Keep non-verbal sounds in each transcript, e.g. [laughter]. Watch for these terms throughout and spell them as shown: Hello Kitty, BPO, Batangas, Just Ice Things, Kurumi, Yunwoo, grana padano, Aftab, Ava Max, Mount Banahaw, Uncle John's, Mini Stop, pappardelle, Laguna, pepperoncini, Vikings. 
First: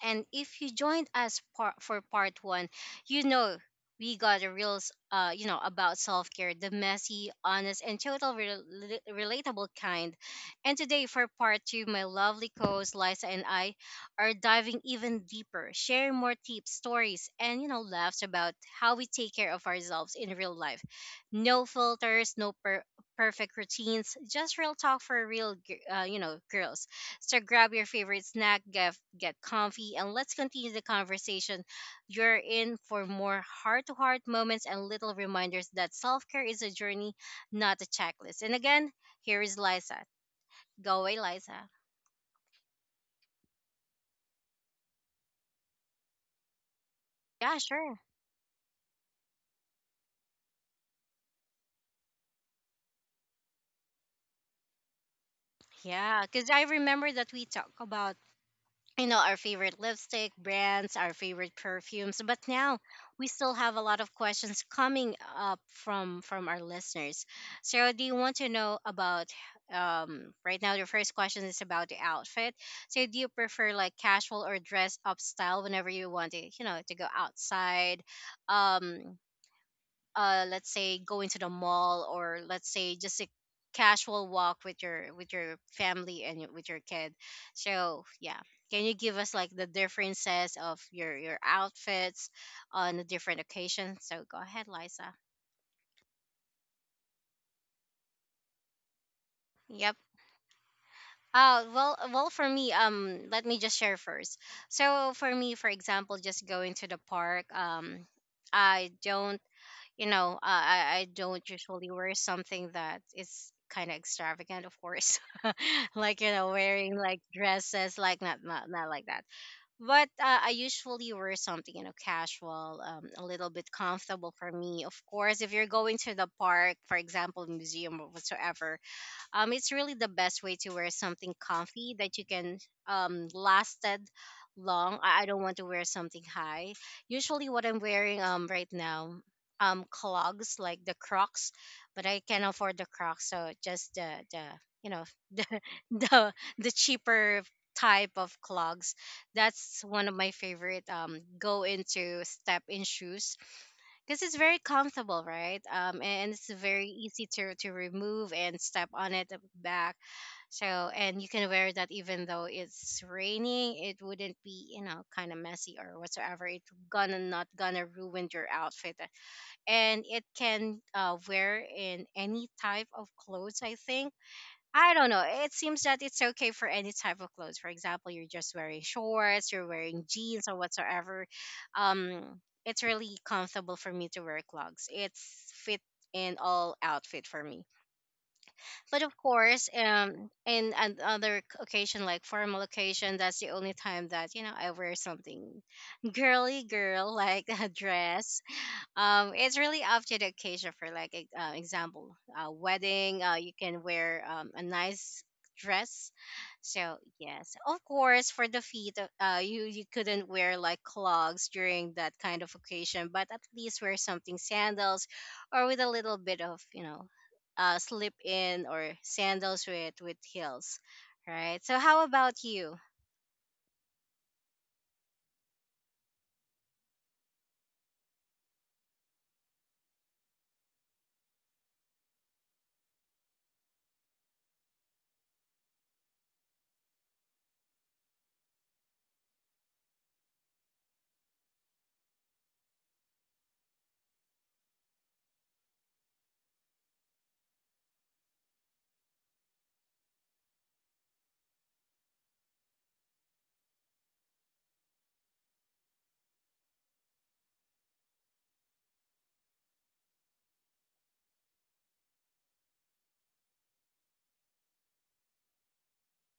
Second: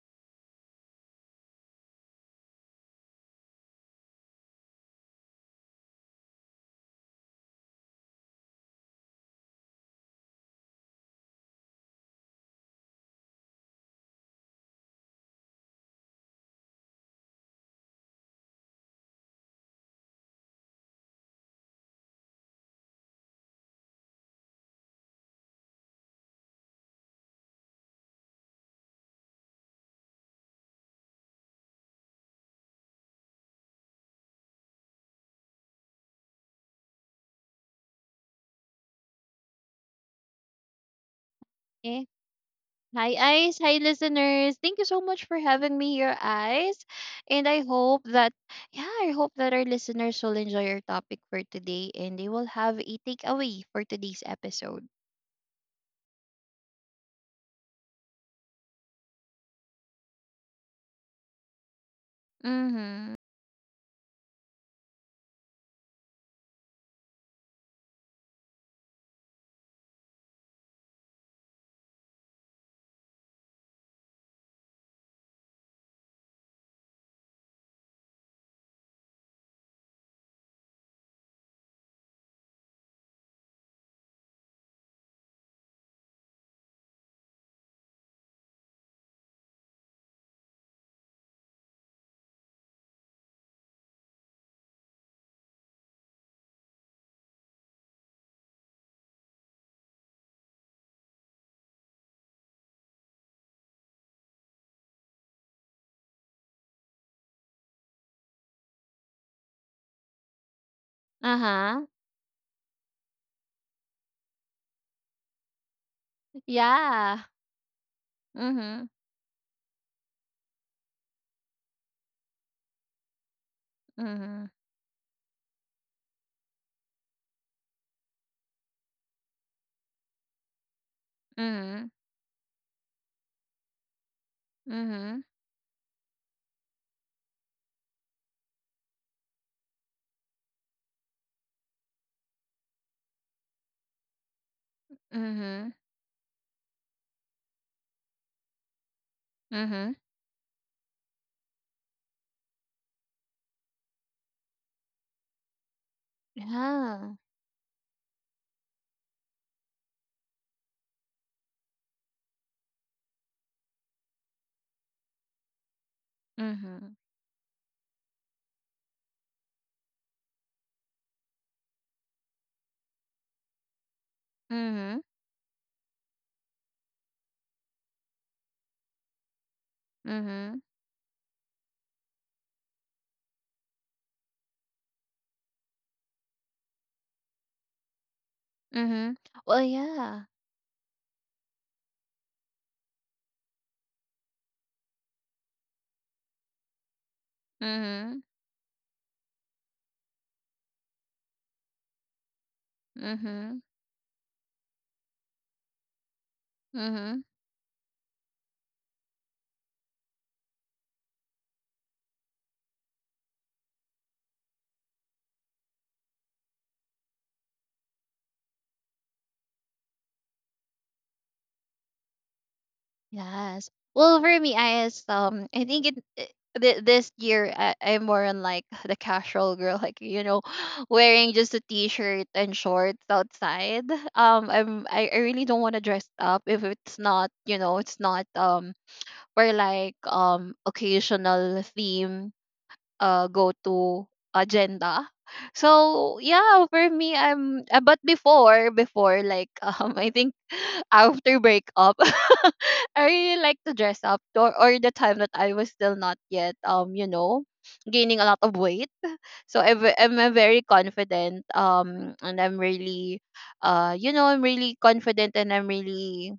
And if you joined us for part one, you know we got a real, about self care, the messy, honest, and total relatable kind. And today for part two, my lovely co host, Liza, and I are diving even deeper, sharing more tips, stories, and, laughs about how we take care of ourselves in real life. No filters, no perfect routines, just real talk for real, girls. So grab your favorite snack, get comfy, and let's continue the conversation. You're in for more heart-to-heart moments and little reminders that self-care is a journey, not a checklist. And again, here is Liza. Go away, Liza. Eh, Hi, Ice. Hi, listeners. Thank you so much for having me here, Ice. And Yeah, I sure. hope yeah, I hope that our listeners will enjoy our topic for today and they will have a takeaway for today's episode. Yeah, because I remember that we talk about our favorite lipstick brands, our favorite perfumes, but now Mm-hmm. we still have a lot of questions coming up from our listeners. So do you want to know about, right now, the first question is about the outfit. So do you prefer like casual or dress up style whenever you want to, to go outside? um let's say going to the mall, or let's say just a casual walk with your, with your family, and with your kid. So yeah, can you give us like the differences of your, outfits on the different occasions? So go ahead, Liza. Yep. Well, for me, let me just share first. So for me, for example, just going to the park, I don't, I don't Uh-huh. usually wear something that is kind of extravagant, of course, [laughs] like, wearing like Yeah. dresses, like not not Mm-hmm. not like that. But I usually wear something, casual, a little bit comfortable Mm-hmm. for me. Of course, if you're going to the park, for example, museum or whatsoever, it's really the best way to wear something Mm-hmm. comfy that you can lasted long. Mm-hmm. I don't want to wear something high. Usually, what I'm wearing right now, clogs like the Crocs, but I can't afford the Crocs, so just the you know [laughs] the Mm-hmm. the cheaper type of clogs. That's Mm-hmm. one of my favorite go into step in shoes, because it's very comfortable, right? And it's very Yeah. easy to remove and step on it at the back. So and you can wear that even though it's raining, it wouldn't be, kind of messy or whatsoever. It Mm-hmm. gonna not gonna ruin your outfit, and it can wear in any type of clothes. I think I Mm-hmm. don't know. It seems that it's okay for any type of clothes. For example, you're just wearing shorts, you're wearing jeans or Mm-hmm. whatsoever. Um, it's really comfortable for me to wear clogs. It's fit in all outfit for me. But Mm-hmm. of Well, course, yeah. In another occasion like formal occasion, that's the only time that, I wear something girly girl like [laughs] a Mm-hmm. dress. It's really up to the occasion. For like example, wedding, you Mm-hmm. can wear a nice dress. So Mm-hmm. yes, of course, for the feet, you couldn't wear like clogs during that kind of occasion, but at least wear something sandals, or with a little bit of, slip in or sandals with heels, right? So how about you? Yes. Well, for me, I is I think this year I'm more on like the casual girl, [laughs] like you know, [sighs] wearing just a t-shirt and shorts outside. I'm I really don't want to dress up if it's not you know it's not for like occasional theme go-to agenda. So yeah, for me, I'm but before like [laughs] I think after breakup, [laughs] I really like to dress up or the time that I was still not yet you know gaining a lot of weight. So I'm a very confident and I'm really you know I'm really confident and I'm really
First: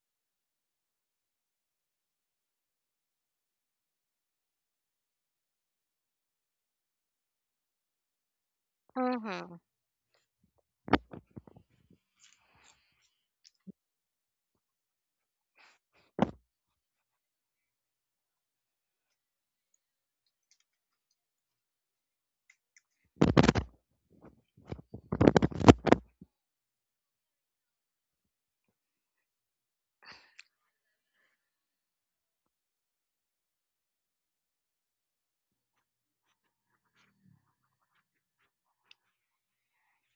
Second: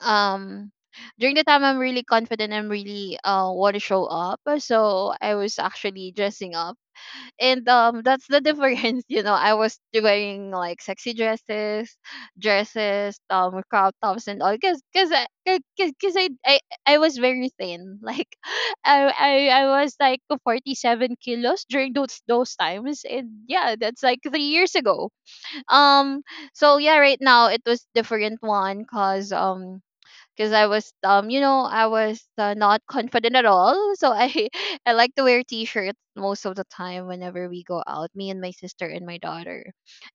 um during the time I'm really confident I'm really want to show up, so I was actually dressing up and that's the difference, [laughs] you know I Mm-hmm. was wearing like sexy dresses crop tops and all because I I was very thin [laughs] like I was like 47 kilos during those times, and yeah that's like 3 years ago. um so yeah, right now it was different one cause because I was you know I was not confident at all. So I [laughs] I like to wear t-shirts most of the time whenever we go out, me and my sister and my daughter.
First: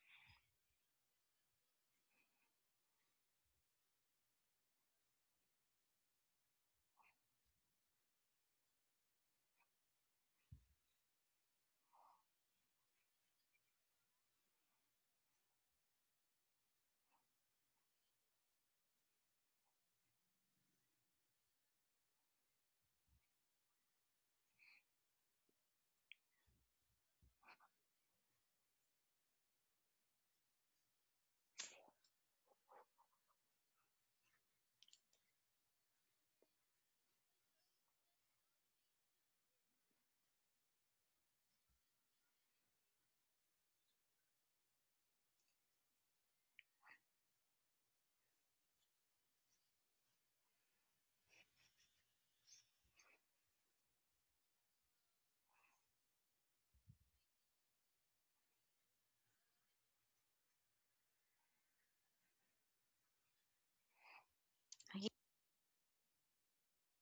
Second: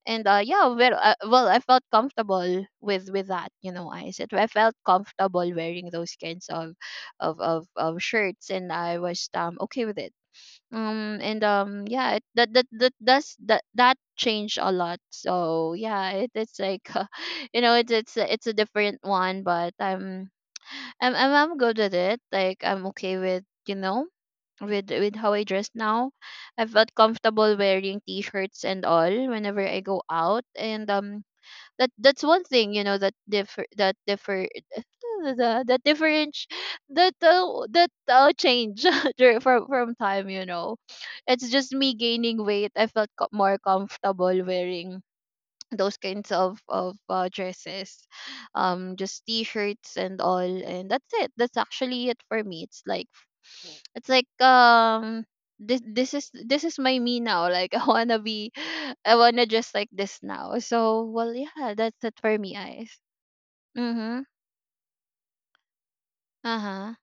And yeah, well I felt comfortable with that, you know, I said I felt comfortable wearing those kinds of of shirts and I was okay with it. And yeah it, that that that does that that changed a lot, so yeah it's like [laughs] you know it's a different one but I'm good with it. Like I'm okay with you know with how I dress now. I felt comfortable wearing t-shirts and all whenever I go out, and that that's one thing you know that differ [laughs] the that different that that change [laughs] from time you know. It's just me gaining weight. I felt more comfortable wearing those kinds of dresses, just t-shirts and all, and that's it, that's actually it for me, it's like this is my me now, like [laughs] I wanna just like this now, so well yeah that's it for me, eyes. Mm-hmm. Uh-huh.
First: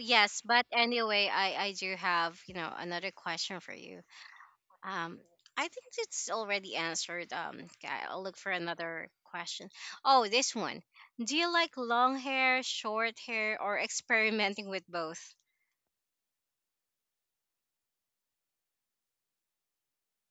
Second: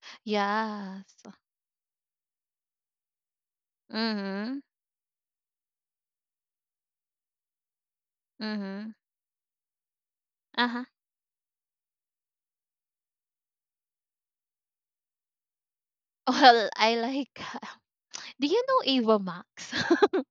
Yes, but Yes. anyway, I do have, another question for you. Mm-hmm. Um, I think it's already answered. Okay, I'll look for Mm-hmm. another question. Oh, this one. Uh-huh. Do you like long hair, short hair, or experimenting with both? [laughs] Well, I like, do you know Ava Max? [laughs]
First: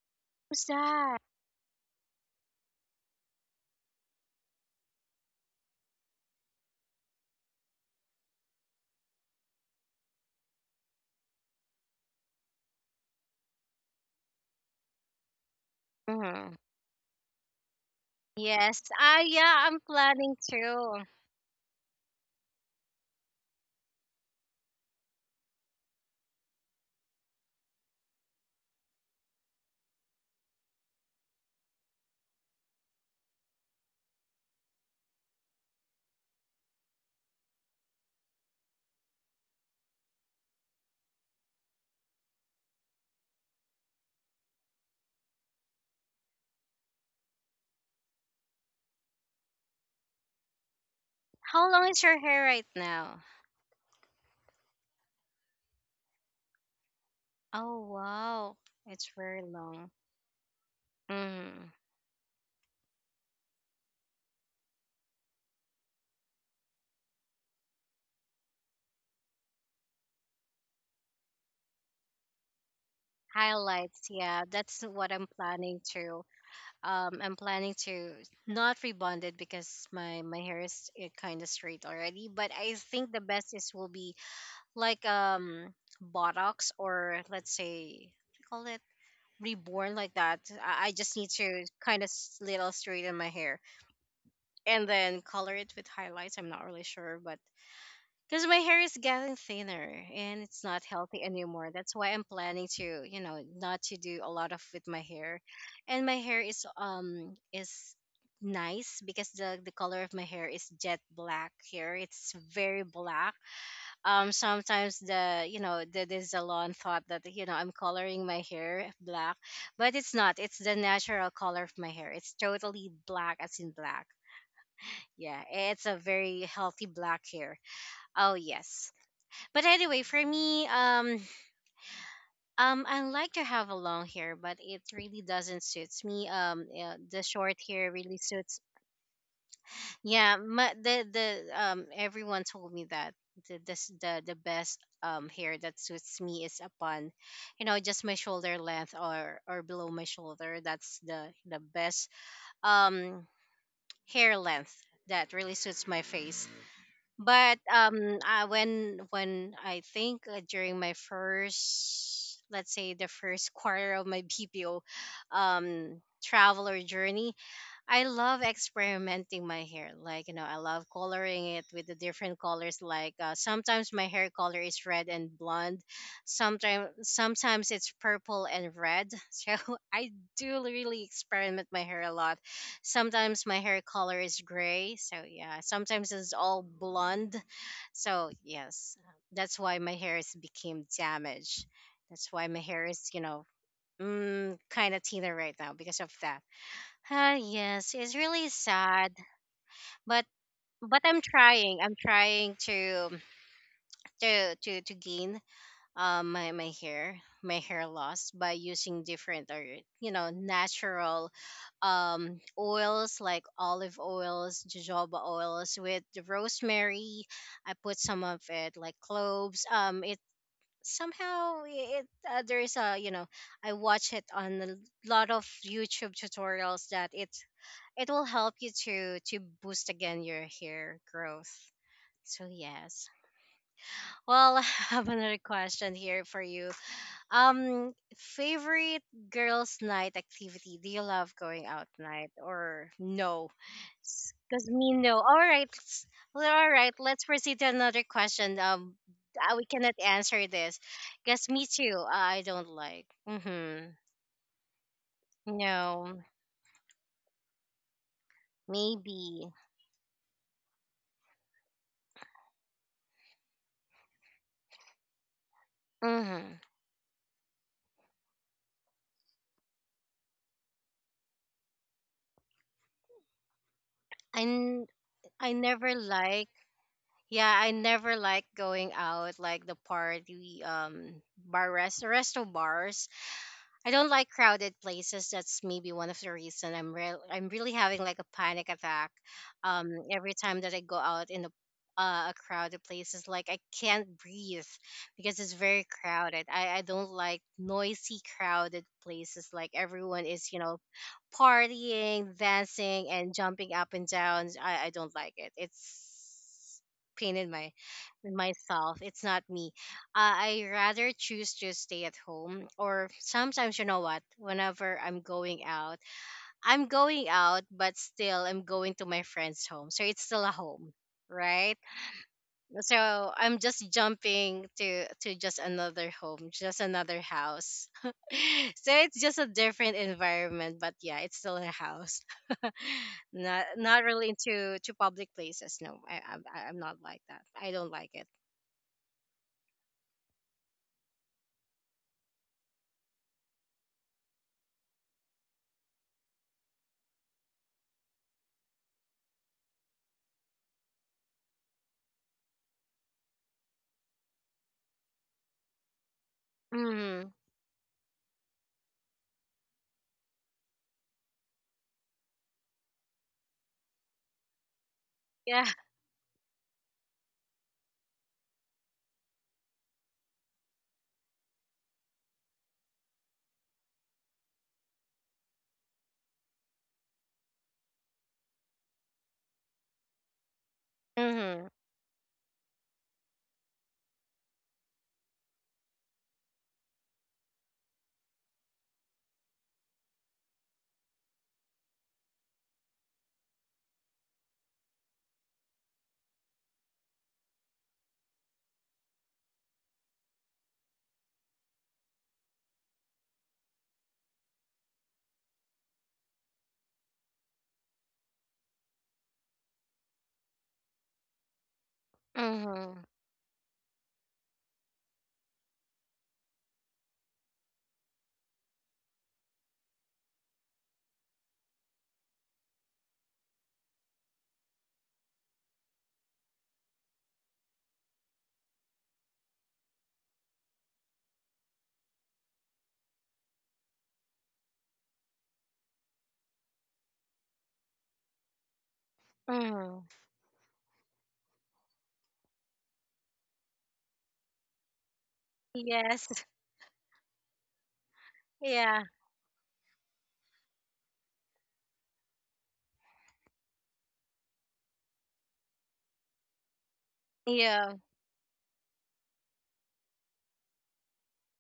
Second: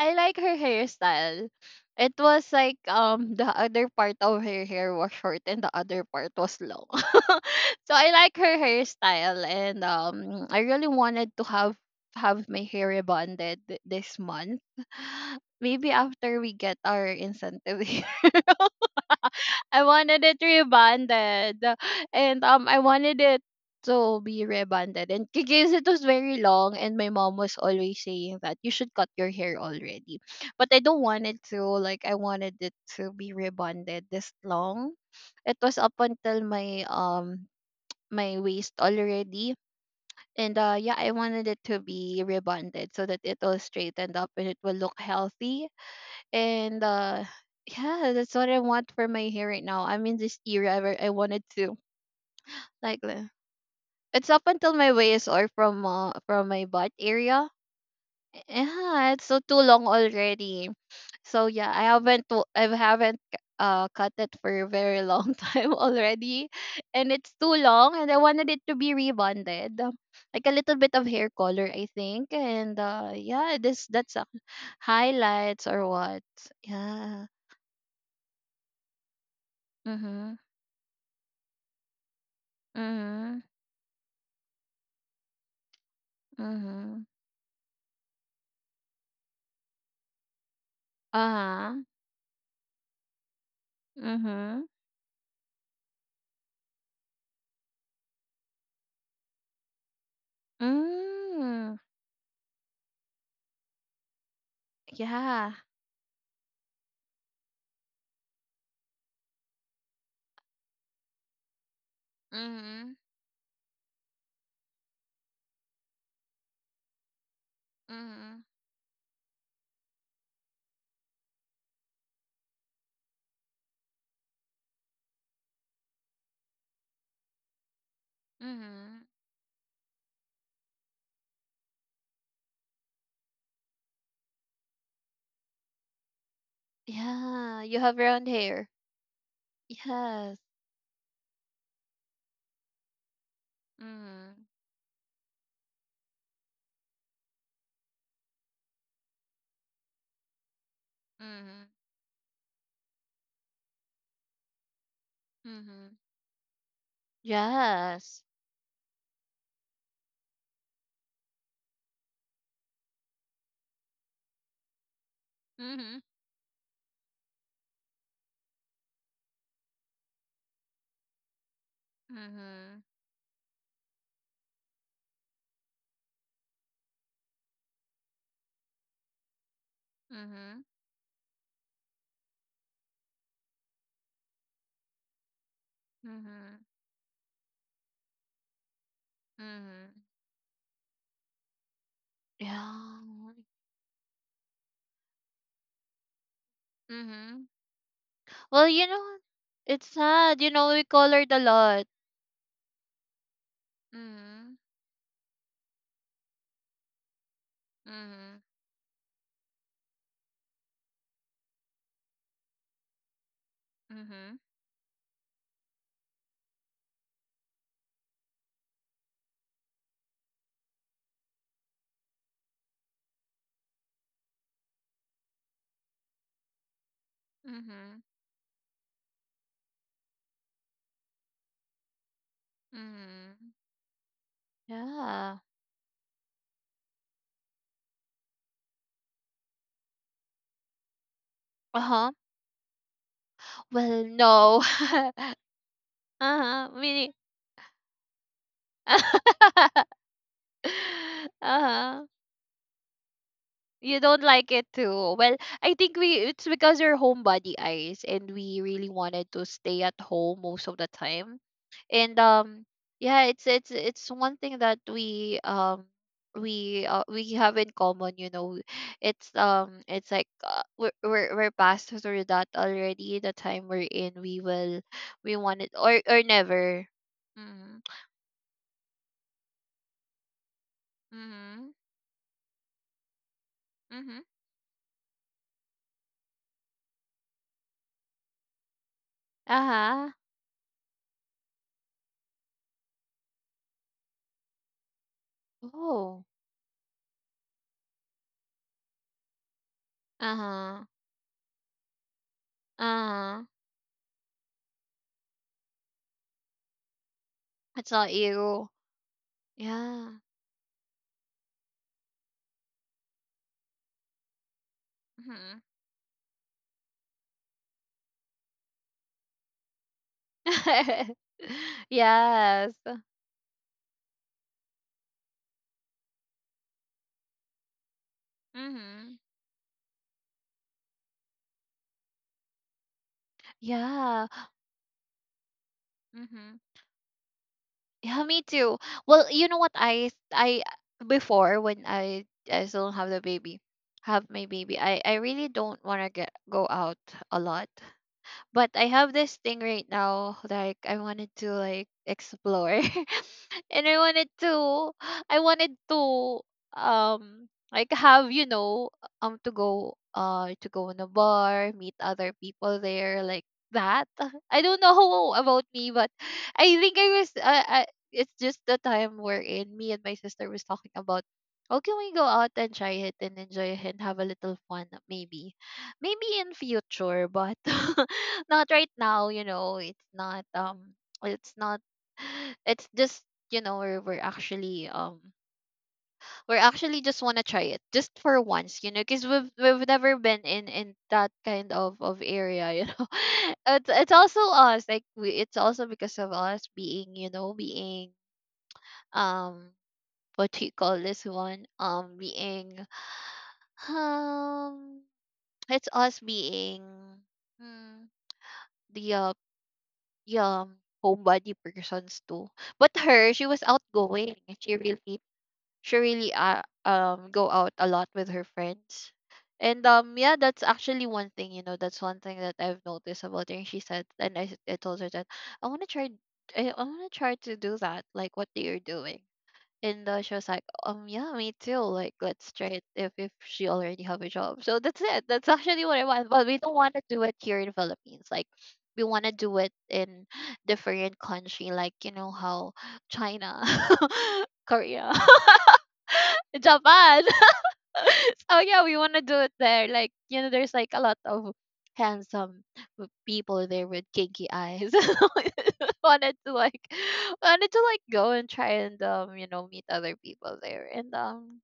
I like her Who's that? hairstyle. It was like the other part of her hair was short and the other part was long. [laughs] So I like her hairstyle, and I really wanted to have my hair rebonded this month. [sighs] Maybe after Hmm. we get our incentive. [laughs] Yes. Ah, yeah. I'm I wanted planning it to. rebonded. And I wanted it to be rebonded. And because it was very long and my mom was always saying that you should cut your hair already. But I don't want it to, like I wanted it to be rebonded this long. It was up until my my waist already. And yeah, I wanted it to be rebonded so that it will straightened up and it will look healthy. And yeah that's what I want for my hair right now, I'm in this era where I wanted to, How long is your hair right like now? it's up until my waist, or from my butt area. Oh wow, Yeah, it's it's so too very long long. already. So yeah, Hmm. I haven't cut it for a very long [laughs] time already, and it's too long and I wanted it to be rebonded, like a little bit of hair color I think. And yeah this Highlights. that's Yeah, that's what I'm highlights planning or what. to. Yeah. I'm planning to not rebond it because my Mm-hmm. my hair is kind of straight already, but I think the Mhm. best is will be like, botox, Mhm. or let's say what do you call it, reborn like that. I just need to Uh-huh. kind of little straighten my hair Mhm. and then color it with highlights. I'm not really sure, but because my hair is getting thinner and it's not healthy anymore. Mm. That's why I'm planning to, you know, not to do a lot of with my hair. Yeah. And my hair is nice because the color of my hair is jet black here. It's very Mhm. black. Sometimes the, the, salon thought that, I'm coloring Mhm. my hair black, but it's not. It's the natural color of my hair. It's totally black as in black. Yeah, it's a very healthy black hair. Oh yes. Mhm. But anyway, for me, I like to have a long hair, but it really doesn't suits me. The short Yeah, you hair have really round suits. hair. Yes. Yeah, my, the everyone told me that the this, the Mhm. best hair that suits me is upon, you know, just my shoulder length or below my shoulder. That's the Mhm. best um hair length that really suits Mhm. my face. But Yes. I, when I think during my first, let's say the first [laughs] quarter of my BPO, Mhm. traveler journey, I love experimenting my hair. Like, you know, I love coloring it with the different colors. Mhm. Like, sometimes my hair color is red and blonde. Sometimes it's purple and red. [laughs] So I Mhm. do really experiment my hair a lot. Sometimes my hair color is gray. So yeah, sometimes it's Mhm. all blonde. So yes, that's why Mhm. my hair is became damaged. That's why my hair Yeah. is, you know, mm, kind of thinner right now because of that. Ah, Mhm. yes, it's really Well, you sad, know, it's but sad. You know, we I'm colored a trying. lot. I'm trying to Mhm. To gain my, my hair loss Mhm. by using different or, natural oils like olive Mhm. oils, jojoba oils with the rosemary. I put some of it like cloves. It somehow it, there is a, I watch it on a lot of YouTube tutorials that Mhm. it will help you to boost again your hair growth. So yes, Mhm. well, [laughs] I have Yeah. another question here for you. Favorite girls night activity. Do you love going out Uh-huh. night or no? Well, no. Because me, no. All [laughs] right, let's, well, Uh-huh. all right, Meaning let's proceed to another question. We cannot [laughs] answer this. Guess me too. uh-huh. I don't like. Mm-hmm. You don't like it too. Well, I think we, No. it's because we're homebody eyes and we really wanted to Maybe. stay at home most of the time. And yeah it's it's one thing that we Mm-hmm. We have in common you know. It's it's like we're past through that already, the time we're in, we i, will n- we I want it never or like. never. Yeah, I Mm-hmm. never like going out like the party, Mm-hmm. bar, resto bars. I don't Mm-hmm. like crowded places. That's maybe one of the reason I'm really having like a panic attack Uh-huh. every time that I go out in a crowded places. Like I can't breathe because it's very Oh. crowded. I don't like noisy crowded places, like everyone is, you know, Uh-huh. partying, dancing, and Uh-huh. jumping up and down. I don't like it. It's pain in my, It's not in you. myself. It's not me. Yeah. I rather choose to stay at home. Or sometimes, you know what? Whenever Mm-hmm. I'm going out, but still I'm going to my friend's home. So it's still a home, right? [laughs] Yes. So I'm just jumping to, just another home, just another house. [laughs] So Mm-hmm. it's just a different environment, but yeah, it's still a house. [laughs] Not Yeah. really into to public places. No, Mm-hmm. I'm not like that. I don't like Yeah, it. me too. Well, you know what, I before when I still have the baby, have my baby. I really don't want to get go out a lot. But I have this thing right now, like I wanted to like explore, [laughs] and I wanted to, Hmm. Like have you know, to go in a bar, meet other people there, like that. [laughs] I don't know [laughs] about Yeah. me, but I think I was, it's just the time wherein me and my sister was talking about how can we go out and try it and enjoy it and have a little fun maybe. Maybe in future, but [laughs] not right now, you know, it's Hmm. not [sighs] it's just you know we're actually just want to try it just for once you know because we've never been in that kind of area you know. [laughs] It's also us, like we, it's also because of us being you know being um what do you call this one, being um it's us being, hmm, the yeah, homebody persons too. But Hmm. her, she was outgoing. She really go out a lot with her friends. And yeah, that's actually one thing, you know, that's one thing that I've noticed about her. And she said, and I told her that I want to try, I want to try to do that, like what they are doing. And she was like, yeah, me too. Like, let's try it if she already have a job. So that's it. That's actually what I want. But we don't want to do it here in Philippines. Like, we want to do it Hmm. in different country. Like, you know, how China, [laughs] Korea, [laughs] Yes. [laughs] [laughs] Japan. [laughs] So yeah, we Yeah. want to do it there. Like you know, there's like a lot of handsome people there with kinky eyes. [laughs] Wanted to like, wanted to Yeah. like go and try and you know meet other people there and.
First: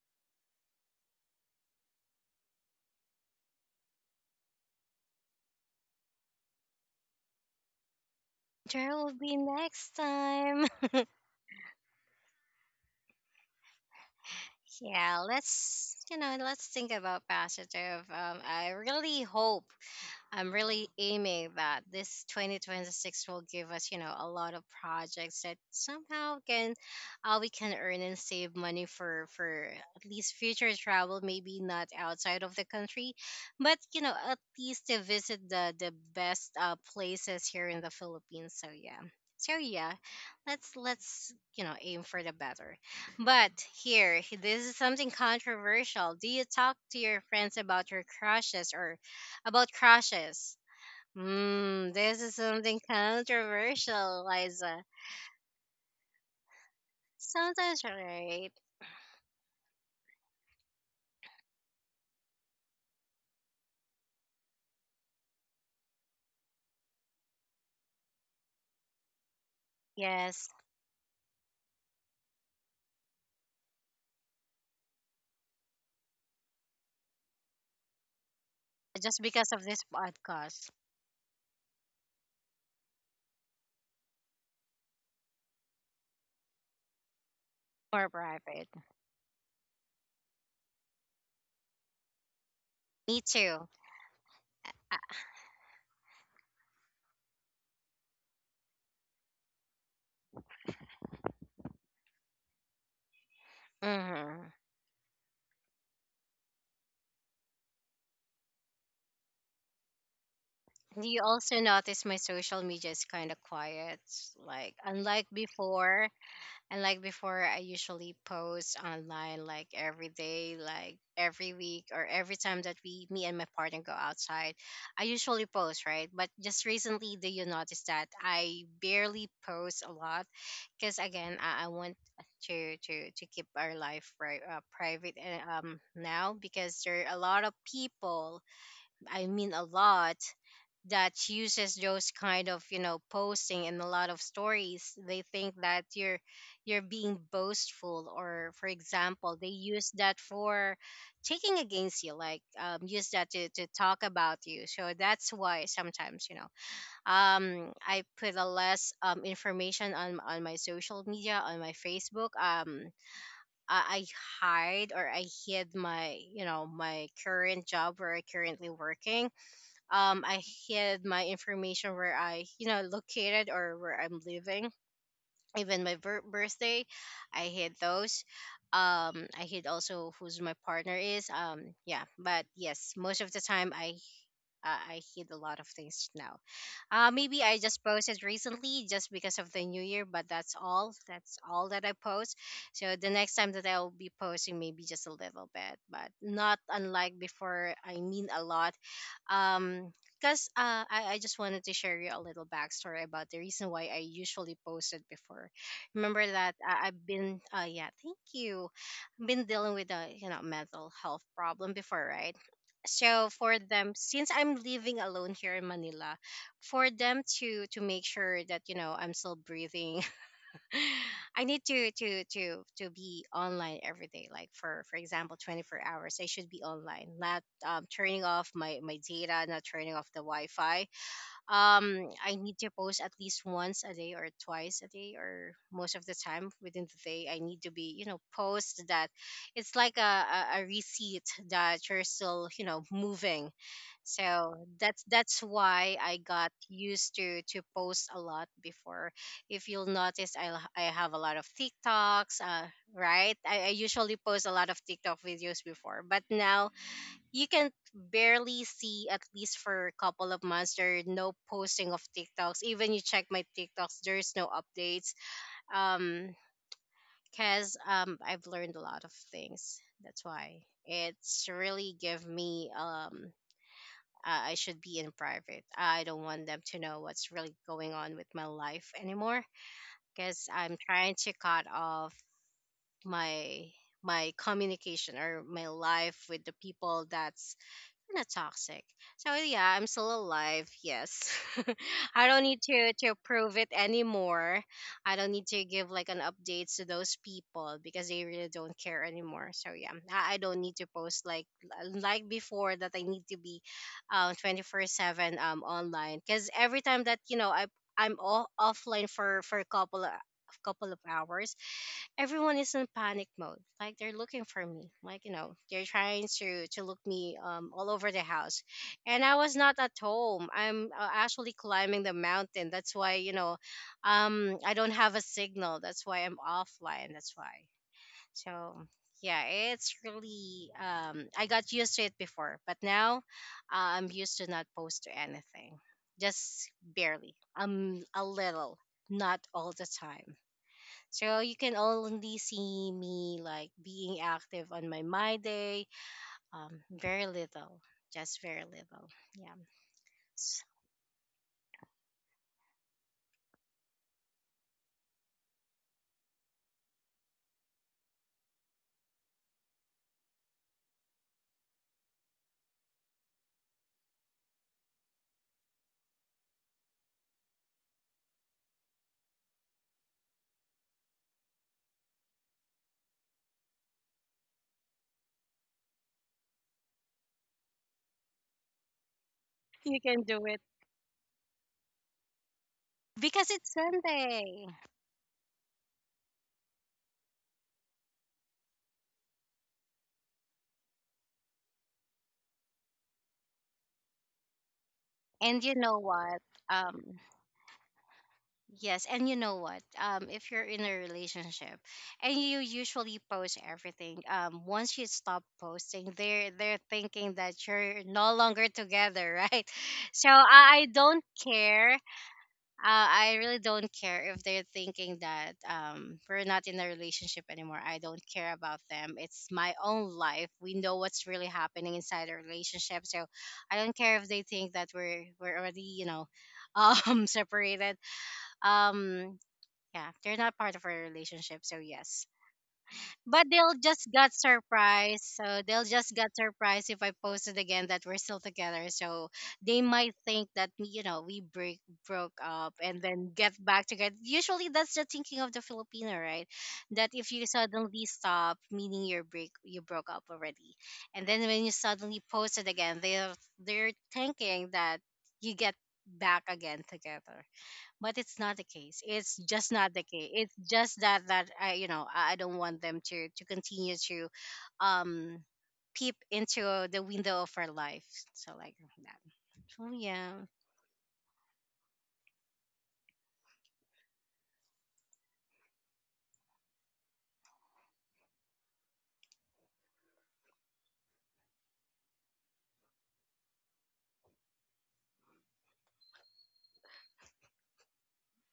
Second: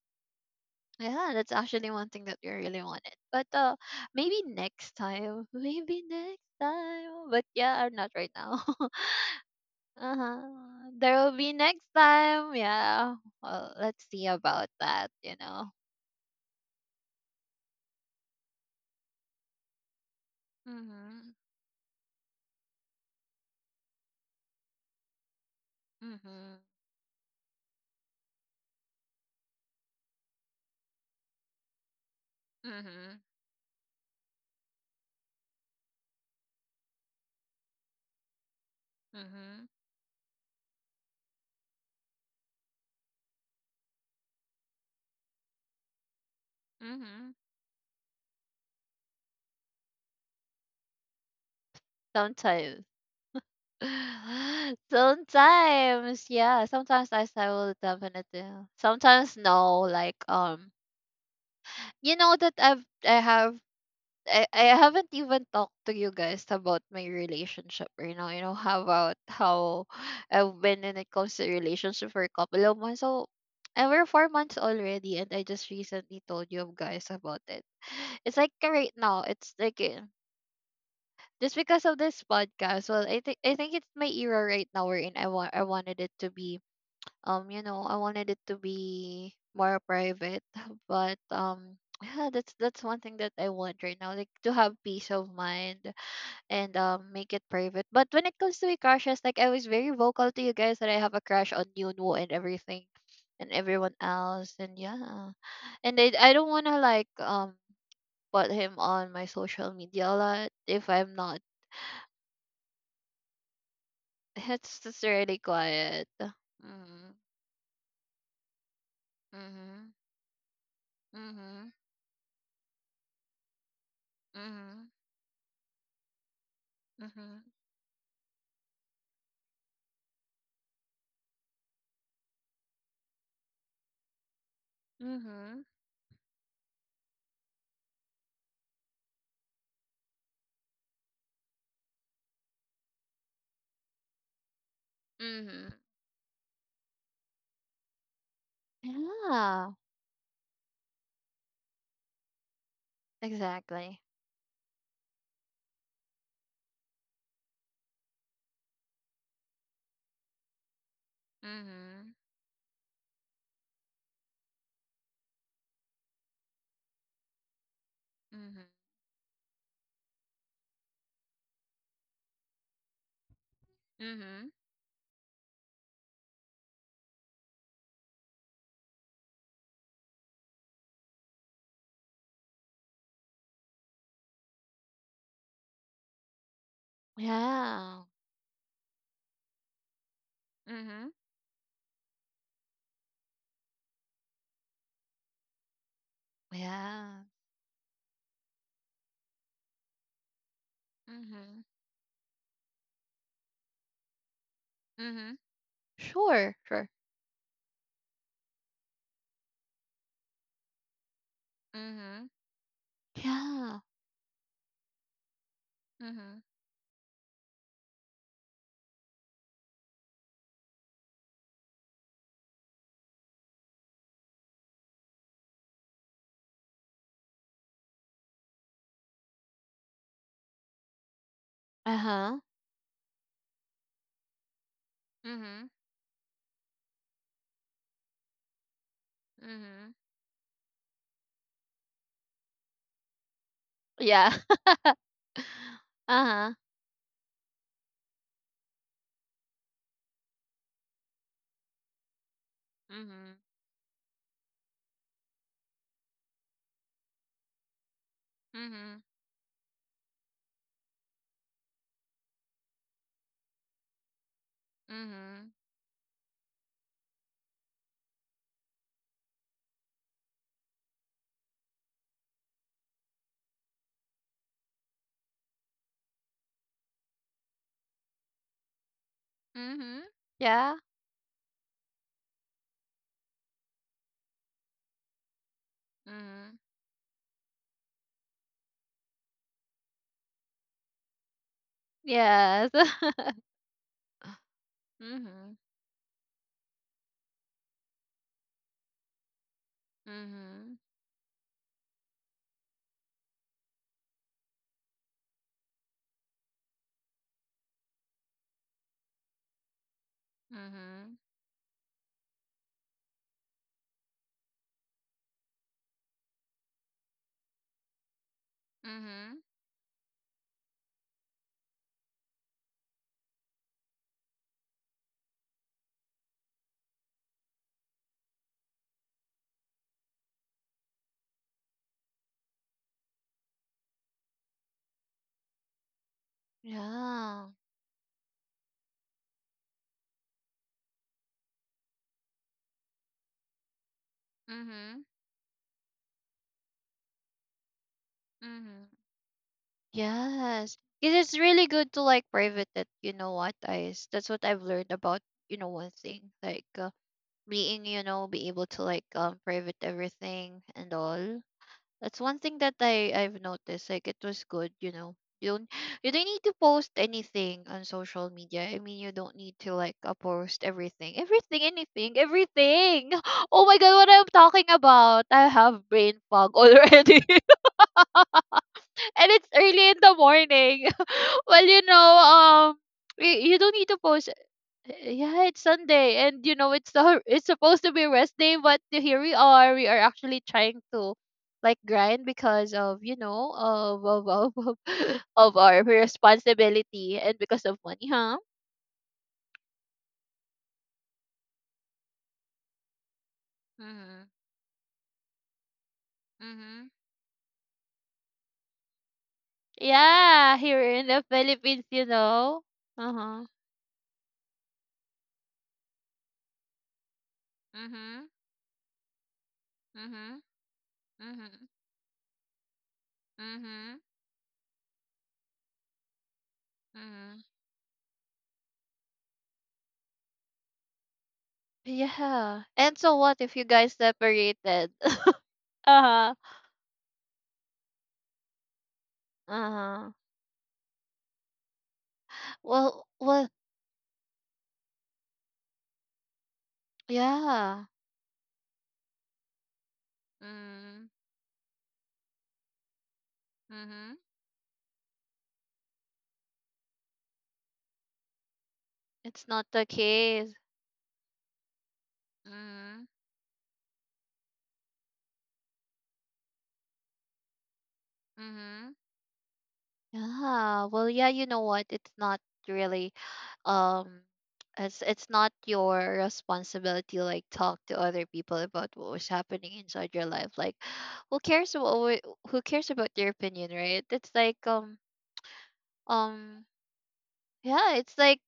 Yeah, that's actually one thing that we really wanted. But maybe next time. [laughs] Maybe next time. But yeah, not right now. [laughs] There will be next Uh-huh. time. [laughs] There will be next time. Yeah. Well, let's see about that, Yeah. you know. Let's, you know, let's think about positive. I really hope, I'm really Mm-hmm. aiming that this 2026 will give us, you know, a lot of projects that somehow Mm-hmm. can, we can earn and save money for at least future travel, maybe not outside of the country, Mm-hmm. but you know, at least to visit the best places here in the Philippines. So yeah. So Mm-hmm. yeah, let's you know aim for the better. But here, this is something controversial. Do you talk to your Mm-hmm. friends about your crushes or about crushes? Mm, this is something Sometimes. controversial, [sighs] Liza. [laughs] Sometimes, yeah. Sometimes I say, will Sometimes, definitely. right? Sometimes no, like you know that I haven't even talked to you guys about my relationship right now. You know how about how [sighs] Yes, I've been when it comes to relationship for a couple of months. So and we're 4 months already, and I just recently told you guys about it. It's like right just now, because it's of this like podcast, just because of this podcast. Well, I think it's my era right now. We're in. I wanted it to be you know I more wanted it to private. be more private, [laughs] but [sighs] yeah that's one thing Me that I too. want right now, like to have peace of mind and make it private. But when it comes to my crushes, like I was very vocal to you guys that I have a crush on Yunwoo and everything and everyone Mm-hmm. else, and yeah. And I don't wanna like put him on my social media a lot if I'm You not. also notice my social media is kind of quiet. Like, It's just unlike really before, quiet. and like Mm-hmm. before, I usually post online like Mm-hmm. every day, like every week, or every time that we, me and my partner go outside, Mm-hmm. I usually post, right? But just recently, do Mm-hmm. you notice that I barely post a lot? Because again, I want to keep our life right, private, and Mm-hmm. Now because there are a lot of people. I mean, a lot that uses those kind of posting in a lot of stories. They think Mm-hmm. that you're being boastful, or for example, they Yeah. use that for taking against you, like use that to talk Exactly. about you. So that's why sometimes, I put a less information on my social media, on my Mm-hmm. Facebook. I hide, or I hid my my current job where I Mm-hmm. currently working. I hid my information where I, located, or where I'm Mm-hmm. living. Even my birthday, I hid those. I hid also who's my partner is. Yeah, but yes, most of the time I, I hid a lot of things now. Maybe I just Yeah. posted recently just because of the new year, but that's all. Mm-hmm. That's all that I post. So the next time that I'll be posting, maybe just a little bit, but not unlike Yeah. before. I mean a lot. Um, because I just Mm-hmm. wanted to share you a little backstory about the reason why I usually posted Mm-hmm. before. Remember that Sure. I, Sure. I've been, yeah, thank you. I've been dealing with a mental health problem before, Mm-hmm. right? So for Yeah. them, since I'm living alone here in Manila, Mm-hmm. for them to make sure that I'm still breathing, [laughs] I need to be online every day, like for example, 24 hours, I should be online, not turning off my my data, not turning off the Wi-Fi. I Uh-huh. need to post at least once a day or twice a day, or Mm-hmm. most of the time within the day, I need to be, post that. It's Mm-hmm. like a receipt that you're still moving. Yeah. So that's [laughs] that's why I got Uh-huh. used to post a lot before. If you'll notice, I have a lot of TikToks, uh, right. Mm-hmm. I usually post a lot of TikTok videos before, but now you can barely Mm-hmm. see. At least for a couple of months, there are no posting of TikToks. Even you check my TikToks, there's no updates. Mm-hmm. Um, cause I've learned a lot of things. That's why it's really give me um, I should be in private. I don't want them to know what's really going on with my life anymore. Mm-hmm. Cause I'm Yeah. trying to cut off my my communication or my life with the Mm-hmm. people that's not toxic. So yeah, I'm still alive. Yes, [laughs] I don't need Yes. To [laughs] prove it anymore. I don't need Mhm. to give like an updates to those people because they really don't care anymore. So yeah, I don't need Mhm. to post like before, that I need to be, 24/7 online, because every time that I, I'm all offline for a couple of Mhm. hours, everyone is in panic mode. Like they're looking for me. Like, they're trying to look me all over the house, and I Mhm. was not at home. I'm, actually climbing the mountain. That's why, I don't have a signal. That's why I'm offline. That's why. So yeah, it's really um, I got used to it before, but now, I'm used to not post to anything. Just barely. Yeah. A little, not all the time. So you can only see me like being active on my Mhm. my day. Very little, just very Mhm. little. Yeah, S- Yes. Because it's really good to like private it. You know what, guys? That's what I've learned about. You know one thing, like be able to private everything and all. That's one thing that I've noticed. Like it was good, you know. You don't [gasps] you don't need to post anything on social media. I mean, you don't need to post everything. [gasps] Oh my god, what I'm talking about? I have brain fog already, [laughs] and it's early you in the can do it morning. [laughs] Well, because you it's don't need to post. Sunday. Eh, yeah, it's Sunday, and you know it's the [laughs] it's supposed to be rest day, but here we are. We are actually trying to like grind because of [laughs] of And you our know what? Um, responsibility and because of money, huh? yes, and you know what? If you're in a relationship and you usually post everything, Mm-hmm. Once you stop posting, they're Mm-hmm. thinking that you're no longer together, [laughs] right? So Yeah, I here I in don't the Philippines, care. you know. Uh, Uh I huh. really don't care if they're thinking that, we're not in a relationship anymore. I don't Mm-hmm. care about them. It's my own Mm-hmm. life. We know what's really Mm-hmm. happening inside a relationship, so I don't Mm-hmm. care if they think that we're already, [laughs] um, Mm-hmm. separated. Um, yeah, they're not part of our relationship, so yes. Yeah. And so what But if you they'll guys just got separated? [laughs] surprised. uh So they'll just got huh. surprised if I posted again that we're still together. So Uh they might huh. think that we break broke up and Well, then get well. back together. Usually that's the thinking of the Filipino, right? That if you Yeah. suddenly stop, meaning you're break you broke up already, Mm. and then when you suddenly post it again, they're Mhm. thinking that you get back again together. But it's not the case. It's It's not just the not the case. It's case. just that that I you know I don't want them Mhm. To continue to, um, peep into the window of our life, so like Mhm. that. So yeah, Yeah, well, yeah, you know what? It's not really um it's not your responsibility to like talk to other people about what was happening inside your life. Like who cares who cares about your opinion, right? It's like um yeah, it's like,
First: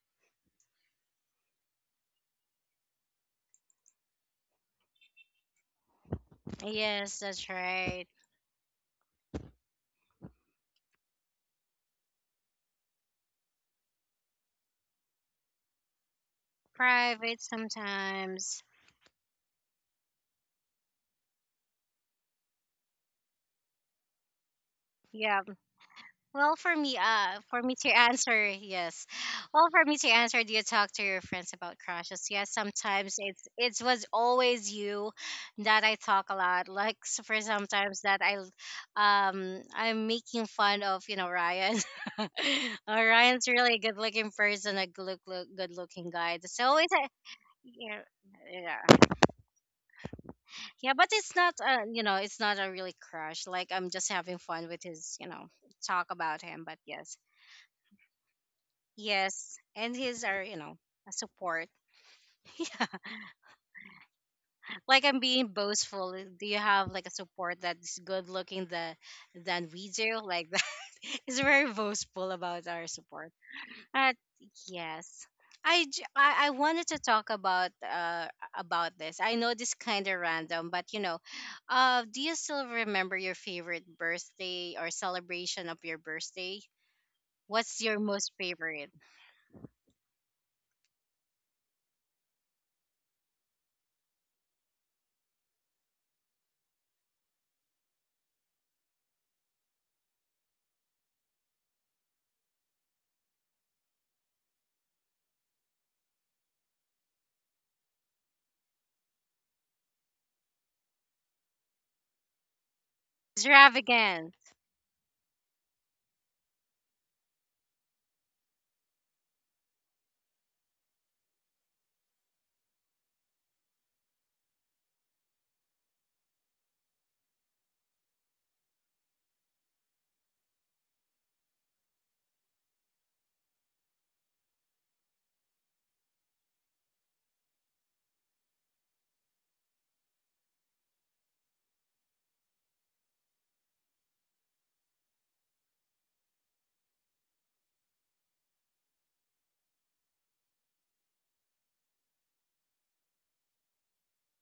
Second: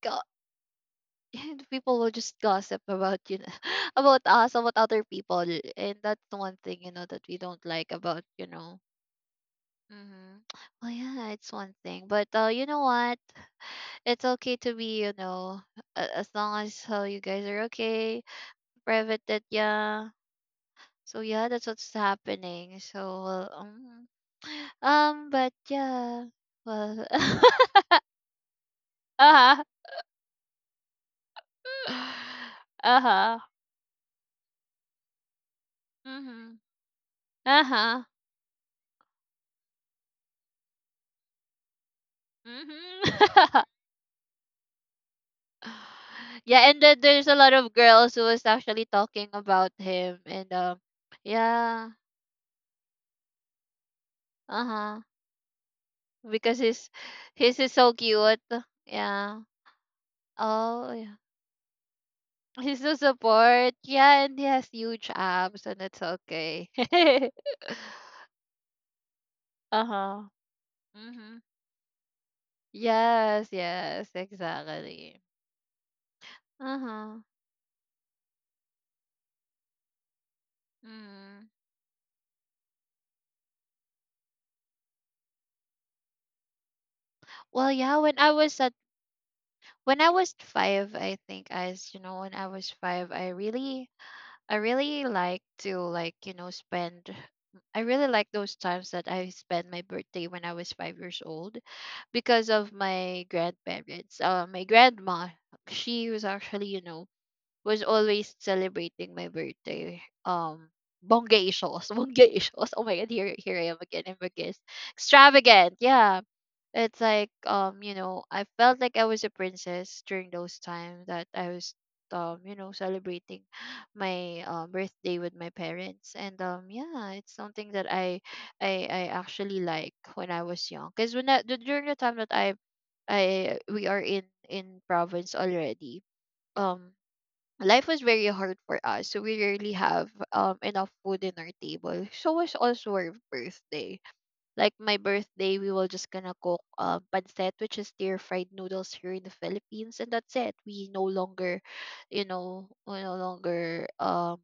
and people will just gossip about, [laughs] about us, about other people, and that's the one thing you know yes, that we that's don't like right, about, you know. Hmm. Well, yeah, it's one thing, but you know what, it's okay to be, you know, as long as how you private guys are okay, sometimes. private, that. Yeah, so yeah, that's what's happening. So [sighs] Yeah. but yeah. Well, Well for me to [laughs] answer, yes. uh-huh. Well, for me to answer, do you talk to your friends about crushes? Yes, [laughs] sometimes uh-huh. it's it was always you that I talk a Mhm, lot. Like for sometimes uh-huh. that I, I'm making fun of Ryan. [laughs] Mhm. Ryan's [laughs] really good looking person, a good looking guy. [sighs] Yeah, So and it's then a there's a lot of yeah, girls who was actually yeah, talking about him and yeah. But it's not, yeah. It's not a really crush. Like I'm just having fun with Uh-huh. his, talk about because him. But his, yes. his is so cute. Yeah. Yes, and his are Oh a yeah. support. He's so [laughs] support, yeah, and he has Like huge I'm being abs, and it's boastful. Do you okay. have like a [laughs] support that's good looking the than we do? Uh-huh. Like that, [laughs] Mm-hmm. it's very boastful about our support. Yes, yes, Uh, exactly. yes. I wanted to Uh-huh. talk about this. I know this kind of random, but you know, Mm. Do you still remember your favorite birthday or celebration of your birthday? Well, What's yeah, your most favorite? when I was five, I think, as you know, when I was five, I really I really like to like, you know, spend I really like those times that I spent my birthday when I was 5 years old because of my grandparents. My grandma, she was actually, you know, was always celebrating my birthday. Bonggacious, [laughs] bonggacious. Oh my god, here, here I am again. I'm a Extravagant. guest. Extravagant. Yeah, it's like, you know, I felt like I was a princess during those time that I was, you know, celebrating [gasps] my birthday with my parents. And yeah, it's something that I actually like when I was young. Cuz during the time that I we are in province already. Um, life was very hard for us, so we rarely have enough food in our table, so was also our birthday, like my birthday, we will just gonna cook pancit, which is stir fried noodles here in the Philippines, and that's it. We no longer, you know,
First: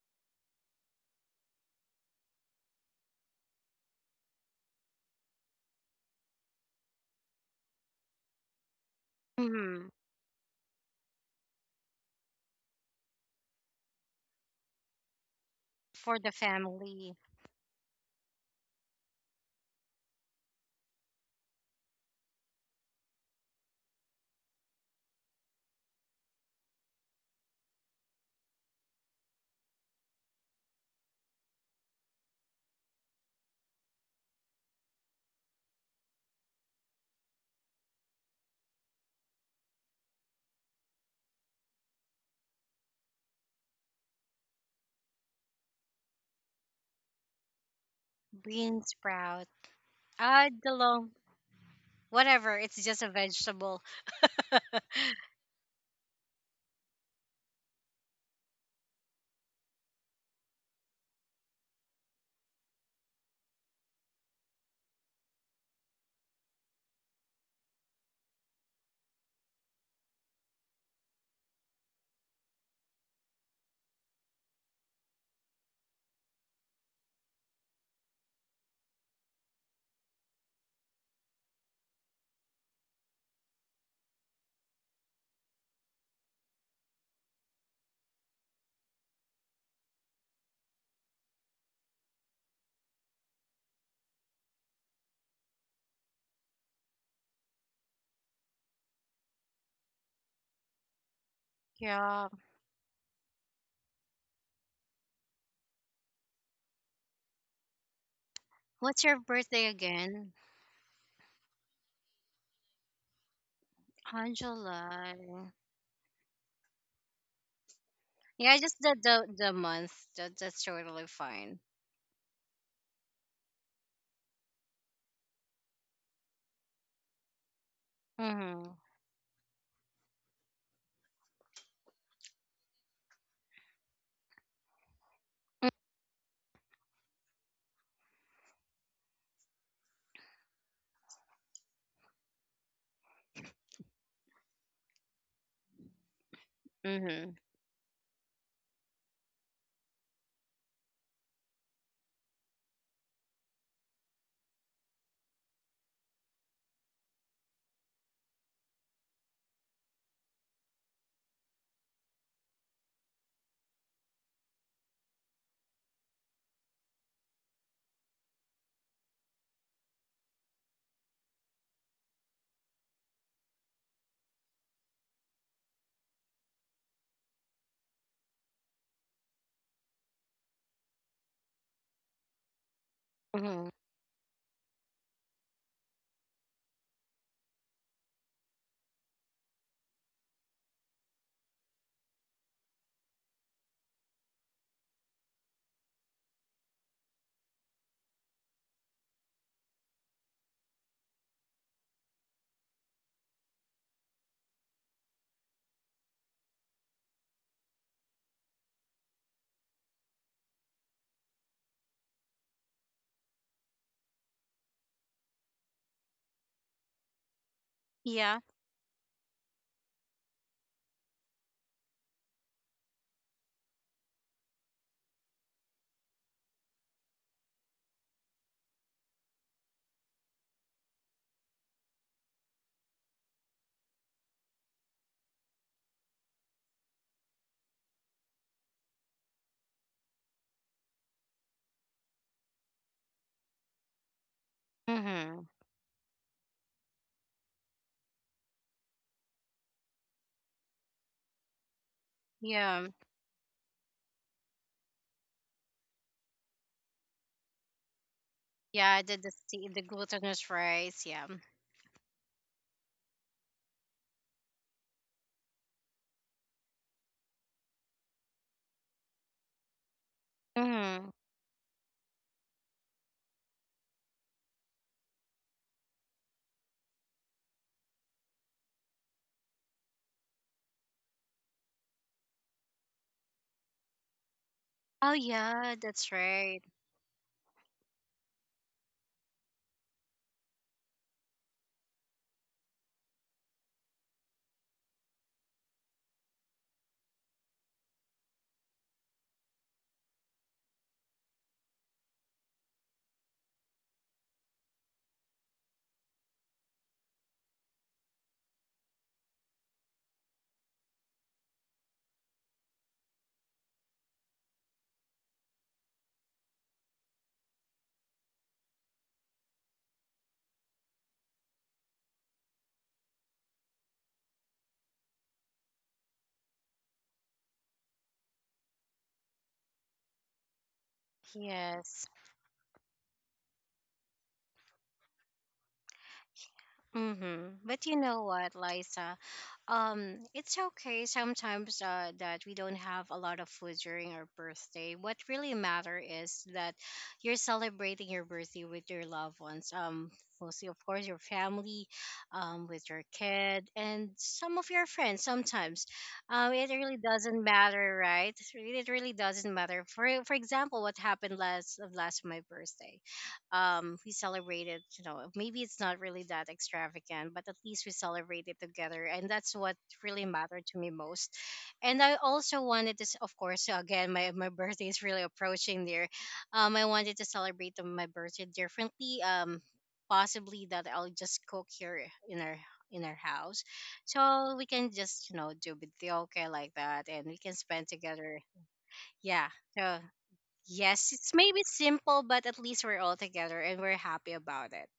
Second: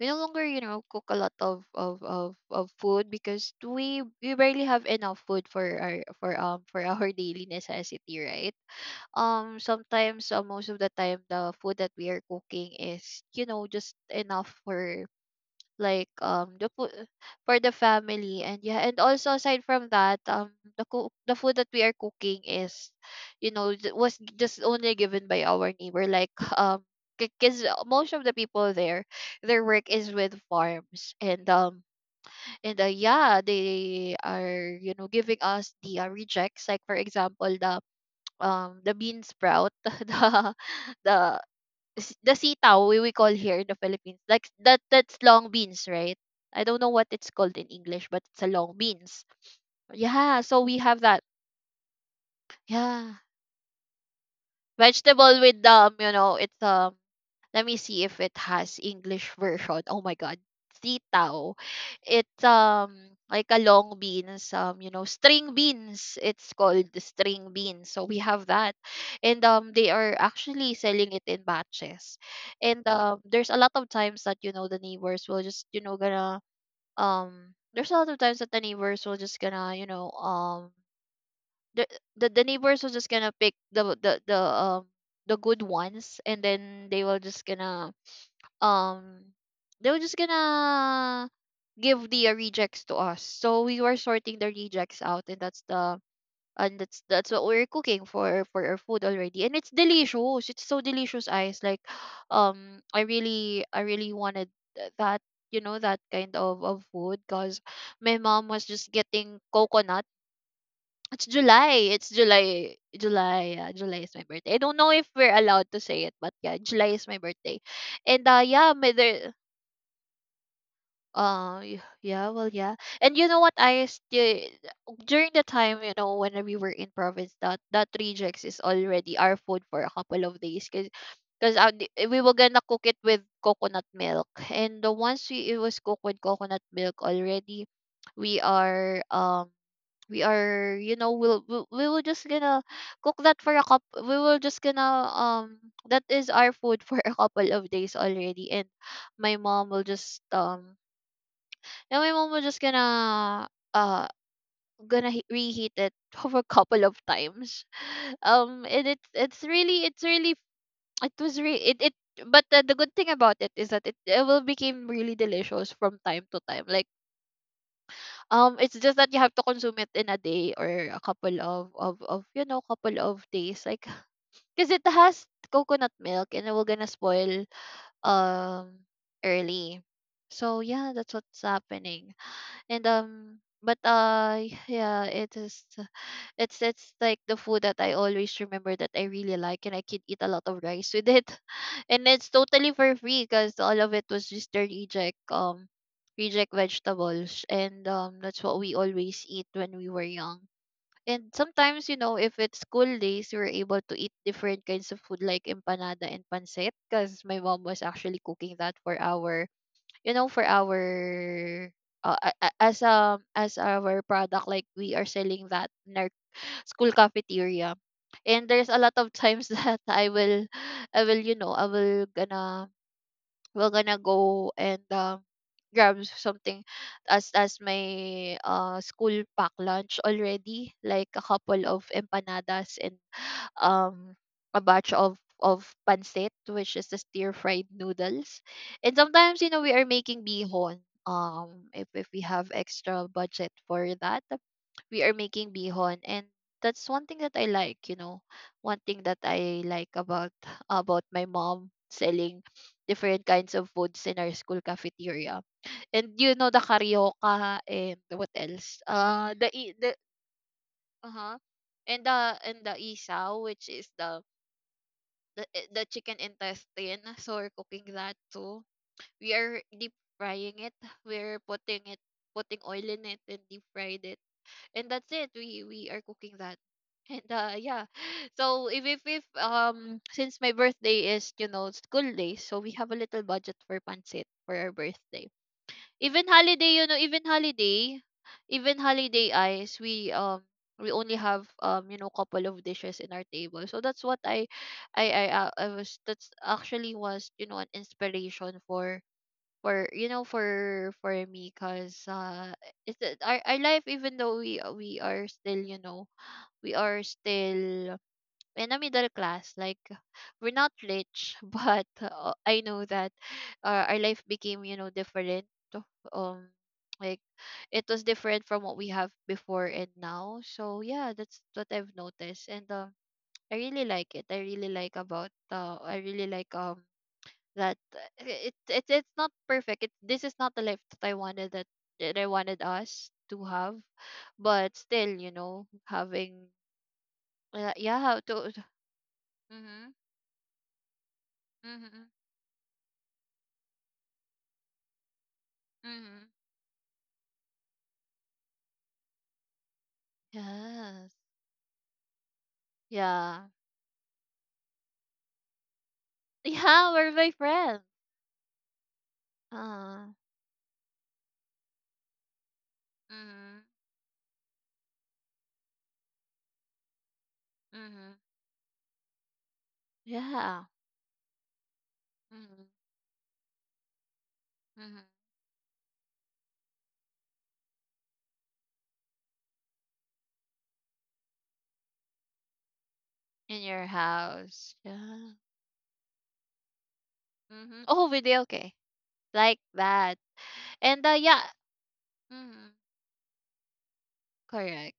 we no longer you know cook a lot of food because we barely have enough food for our [laughs] daily necessity, right? Mm-hmm. Sometimes most of the time the food that we are cooking is, you know, just enough for like For the the food family. for the family. And yeah, and also aside from that, the food that we are cooking is you know was just only given by our neighbor, like [laughs] um because most of the people there, their work is with farms, and yeah, they are, you know, giving us the rejects, like for example the bean sprout, [laughs] the the sitaw we call here in the Philippines. Like that, that's long beans, right? I don't know what it's called in English, but it's a long Bean beans. sprout. Yeah, Ah, so the we have long that. whatever. It's just a Yeah. vegetable. [laughs] Vegetable with, you know, it's um, let me see if it has English version. Oh my god. Sitaw. It's like a long beans, you know, string beans. It's called the string beans. So we have that. And they are actually selling it in batches. And there's a lot of times that, you know, the neighbors will just, you know, gonna um, there's a lot of times that the neighbors will just gonna, you know, the the neighbors will just gonna pick the good ones, and then they will just gonna um they were just gonna give the rejects to us. So we were sorting the rejects out, and that's the, and that's what we're cooking for our food already. And it's delicious. It's so delicious, eyes. Like Yeah. [sighs] um, I really wanted that, you know, that kind of food because my mom was just What's your getting birthday coconut. again? It's July. It's July. July. Yeah, July is my On birthday. I don't know if we're July. allowed to say it, but yeah, July is my birthday. And Yeah, yeah, just my, there the month. That's totally fine. uh, y- yeah, well, yeah. And you know what? I still during the time, you know, when we were in province, that that rejects is Mhm. already our food for a couple of days, cause, cause we were gonna cook it with coconut milk, and the once we it was cooked with coconut milk already, we are um, we are, you know, we will just gonna cook that for a cup, we will just gonna um, that is our food for [laughs] a Mhm. couple of days already. And my mom will just now my mom was just gonna gonna reheat it [laughs] for a couple of times. [laughs] Um, and it's really it was re it, it, but the good thing about it is that it will became really delicious from time to time. Like um, it's just that you have to consume it in a day or a couple of, you know, couple of days like [sighs] because it has coconut milk, and it will gonna spoil um early. So yeah, that's what's happening. And um, Mhm. but yeah, it is, it's like the food that I always remember that I really like, and I could eat a lot of rice with it. [laughs] And it's totally for free because all of it was just the reject reject vegetables, and that's what we always eat when we were young. And sometimes, you know, if it's school days, we were able to eat different kinds of food like empanada and pancit because my mom was actually cooking that for our, you know, for our as our product, like we are selling that in our school cafeteria. Yeah. And there's a lot of times [laughs] that I will, you know, I will gonna we're gonna go and grab something as my school pack lunch already, like a couple of empanadas and um a batch of pancit, which is the stir fried noodles. And sometimes, you know, we are making bihon. If we have extra budget for that, we are Mhm. making bihon, and that's one thing that I like. You know, one thing that I like about my mom selling Yeah. different kinds of foods in our school cafeteria. And you know the carioca and what else? Yeah. The I- The the glutinous rice. uh Yeah. huh, and the, and the isaw, which is the eh, the chicken intestine. So we're cooking that too. We are deep frying it. Mhm. We're putting it, putting oil in it and deep fried it. And that's it. We are cooking that. And yeah. [laughs] [sighs] So if since my birthday is, you know, school day, so we have a little budget for pancit for our Oh birthday. yeah, that's Even right. holiday, you know, even holiday eyes we only have you know couple of dishes in our table. So that's what I was that's actually was, an inspiration for for me, cuz it's, our life. Even though we are still, we are still in a middle class. Like we're not rich, [laughs] but I know that, our life became, different. um like it was different from what we have before and now. So yeah, that's what I've noticed. And I really like it. I really like That it, it's not perfect. This is not the life that I wanted, Yes. that I wanted us to have. But still, having, Mm-hmm. But you yeah, how know to. [laughs] what, Liza? Mm-hmm, It's okay sometimes, mm-hmm. That we don't have a lot of food during our birthday. What really matter Mm-hmm. is that you're celebrating your birthday with your loved ones. Mostly, of course, Yes. your family, with your Yeah. [laughs] kid, and some of your friends. Sometimes, it Yeah, really we're my doesn't friends. matter, right? It really doesn't matter. For Uh, example, what happened last of last my birthday, Mm-hmm, um, we celebrated, maybe it's not really that extravagant, but at least we mm-hmm, celebrated together, and that's what really yeah, mattered to me most. And I also mm-hmm, wanted to of course, again, my [laughs] birthday is mm-hmm. really approaching there. Um, I wanted to celebrate my birthday differently. Um, possibly that I'll just cook here in our In house, your so we house. can just, Yeah. Do video okay, like that, and we can Mm-hmm. spend Oh, together. video. Okay. Yeah, Like so that. And, yes, it's yeah, maybe simple, but at mm-hmm, least we're all together, and we're happy about it. correct.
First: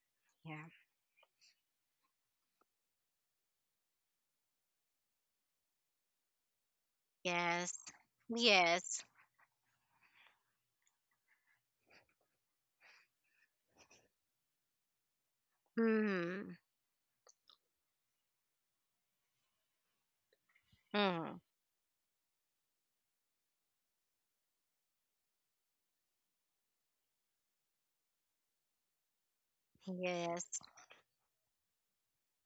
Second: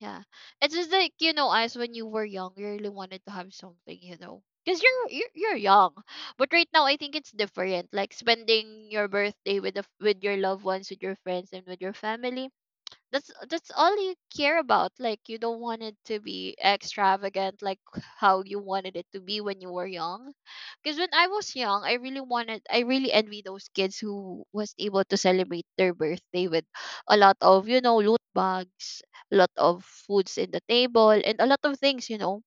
Yeah. Yeah. It's just like, us when you were young, you really wanted to have something, you know. Because you're young, but right now I think it's Yes. different. Like spending Yes. your birthday with with your loved ones, with your friends, and with your family, that's all you care about. Like you don't want it to Mm. be extravagant, like how you wanted it to be when you were young. Because when I Mm. was young, I really wanted, I really envy those kids who was able to celebrate their birthday with a lot of, loot bags, a lot of foods in Yes. the table, and a lot of things, you know.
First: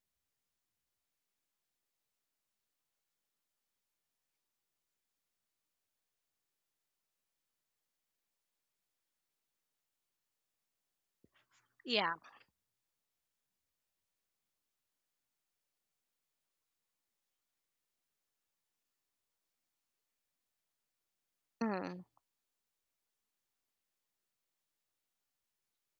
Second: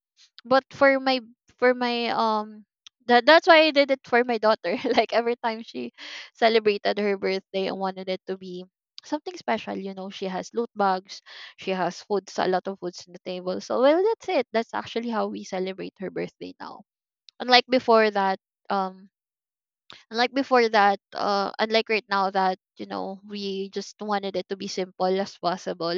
But for my, for my um that's why I did it for my daughter, [laughs] like every time she celebrated her birthday I wanted it to be something special, you know. She has loot bags, she has Yeah. foods, a lot of foods on the table. So well, that's it. That's actually how we celebrate her birthday now, unlike before that, um unlike Mm. right now, that, we just wanted it to be simple as possible.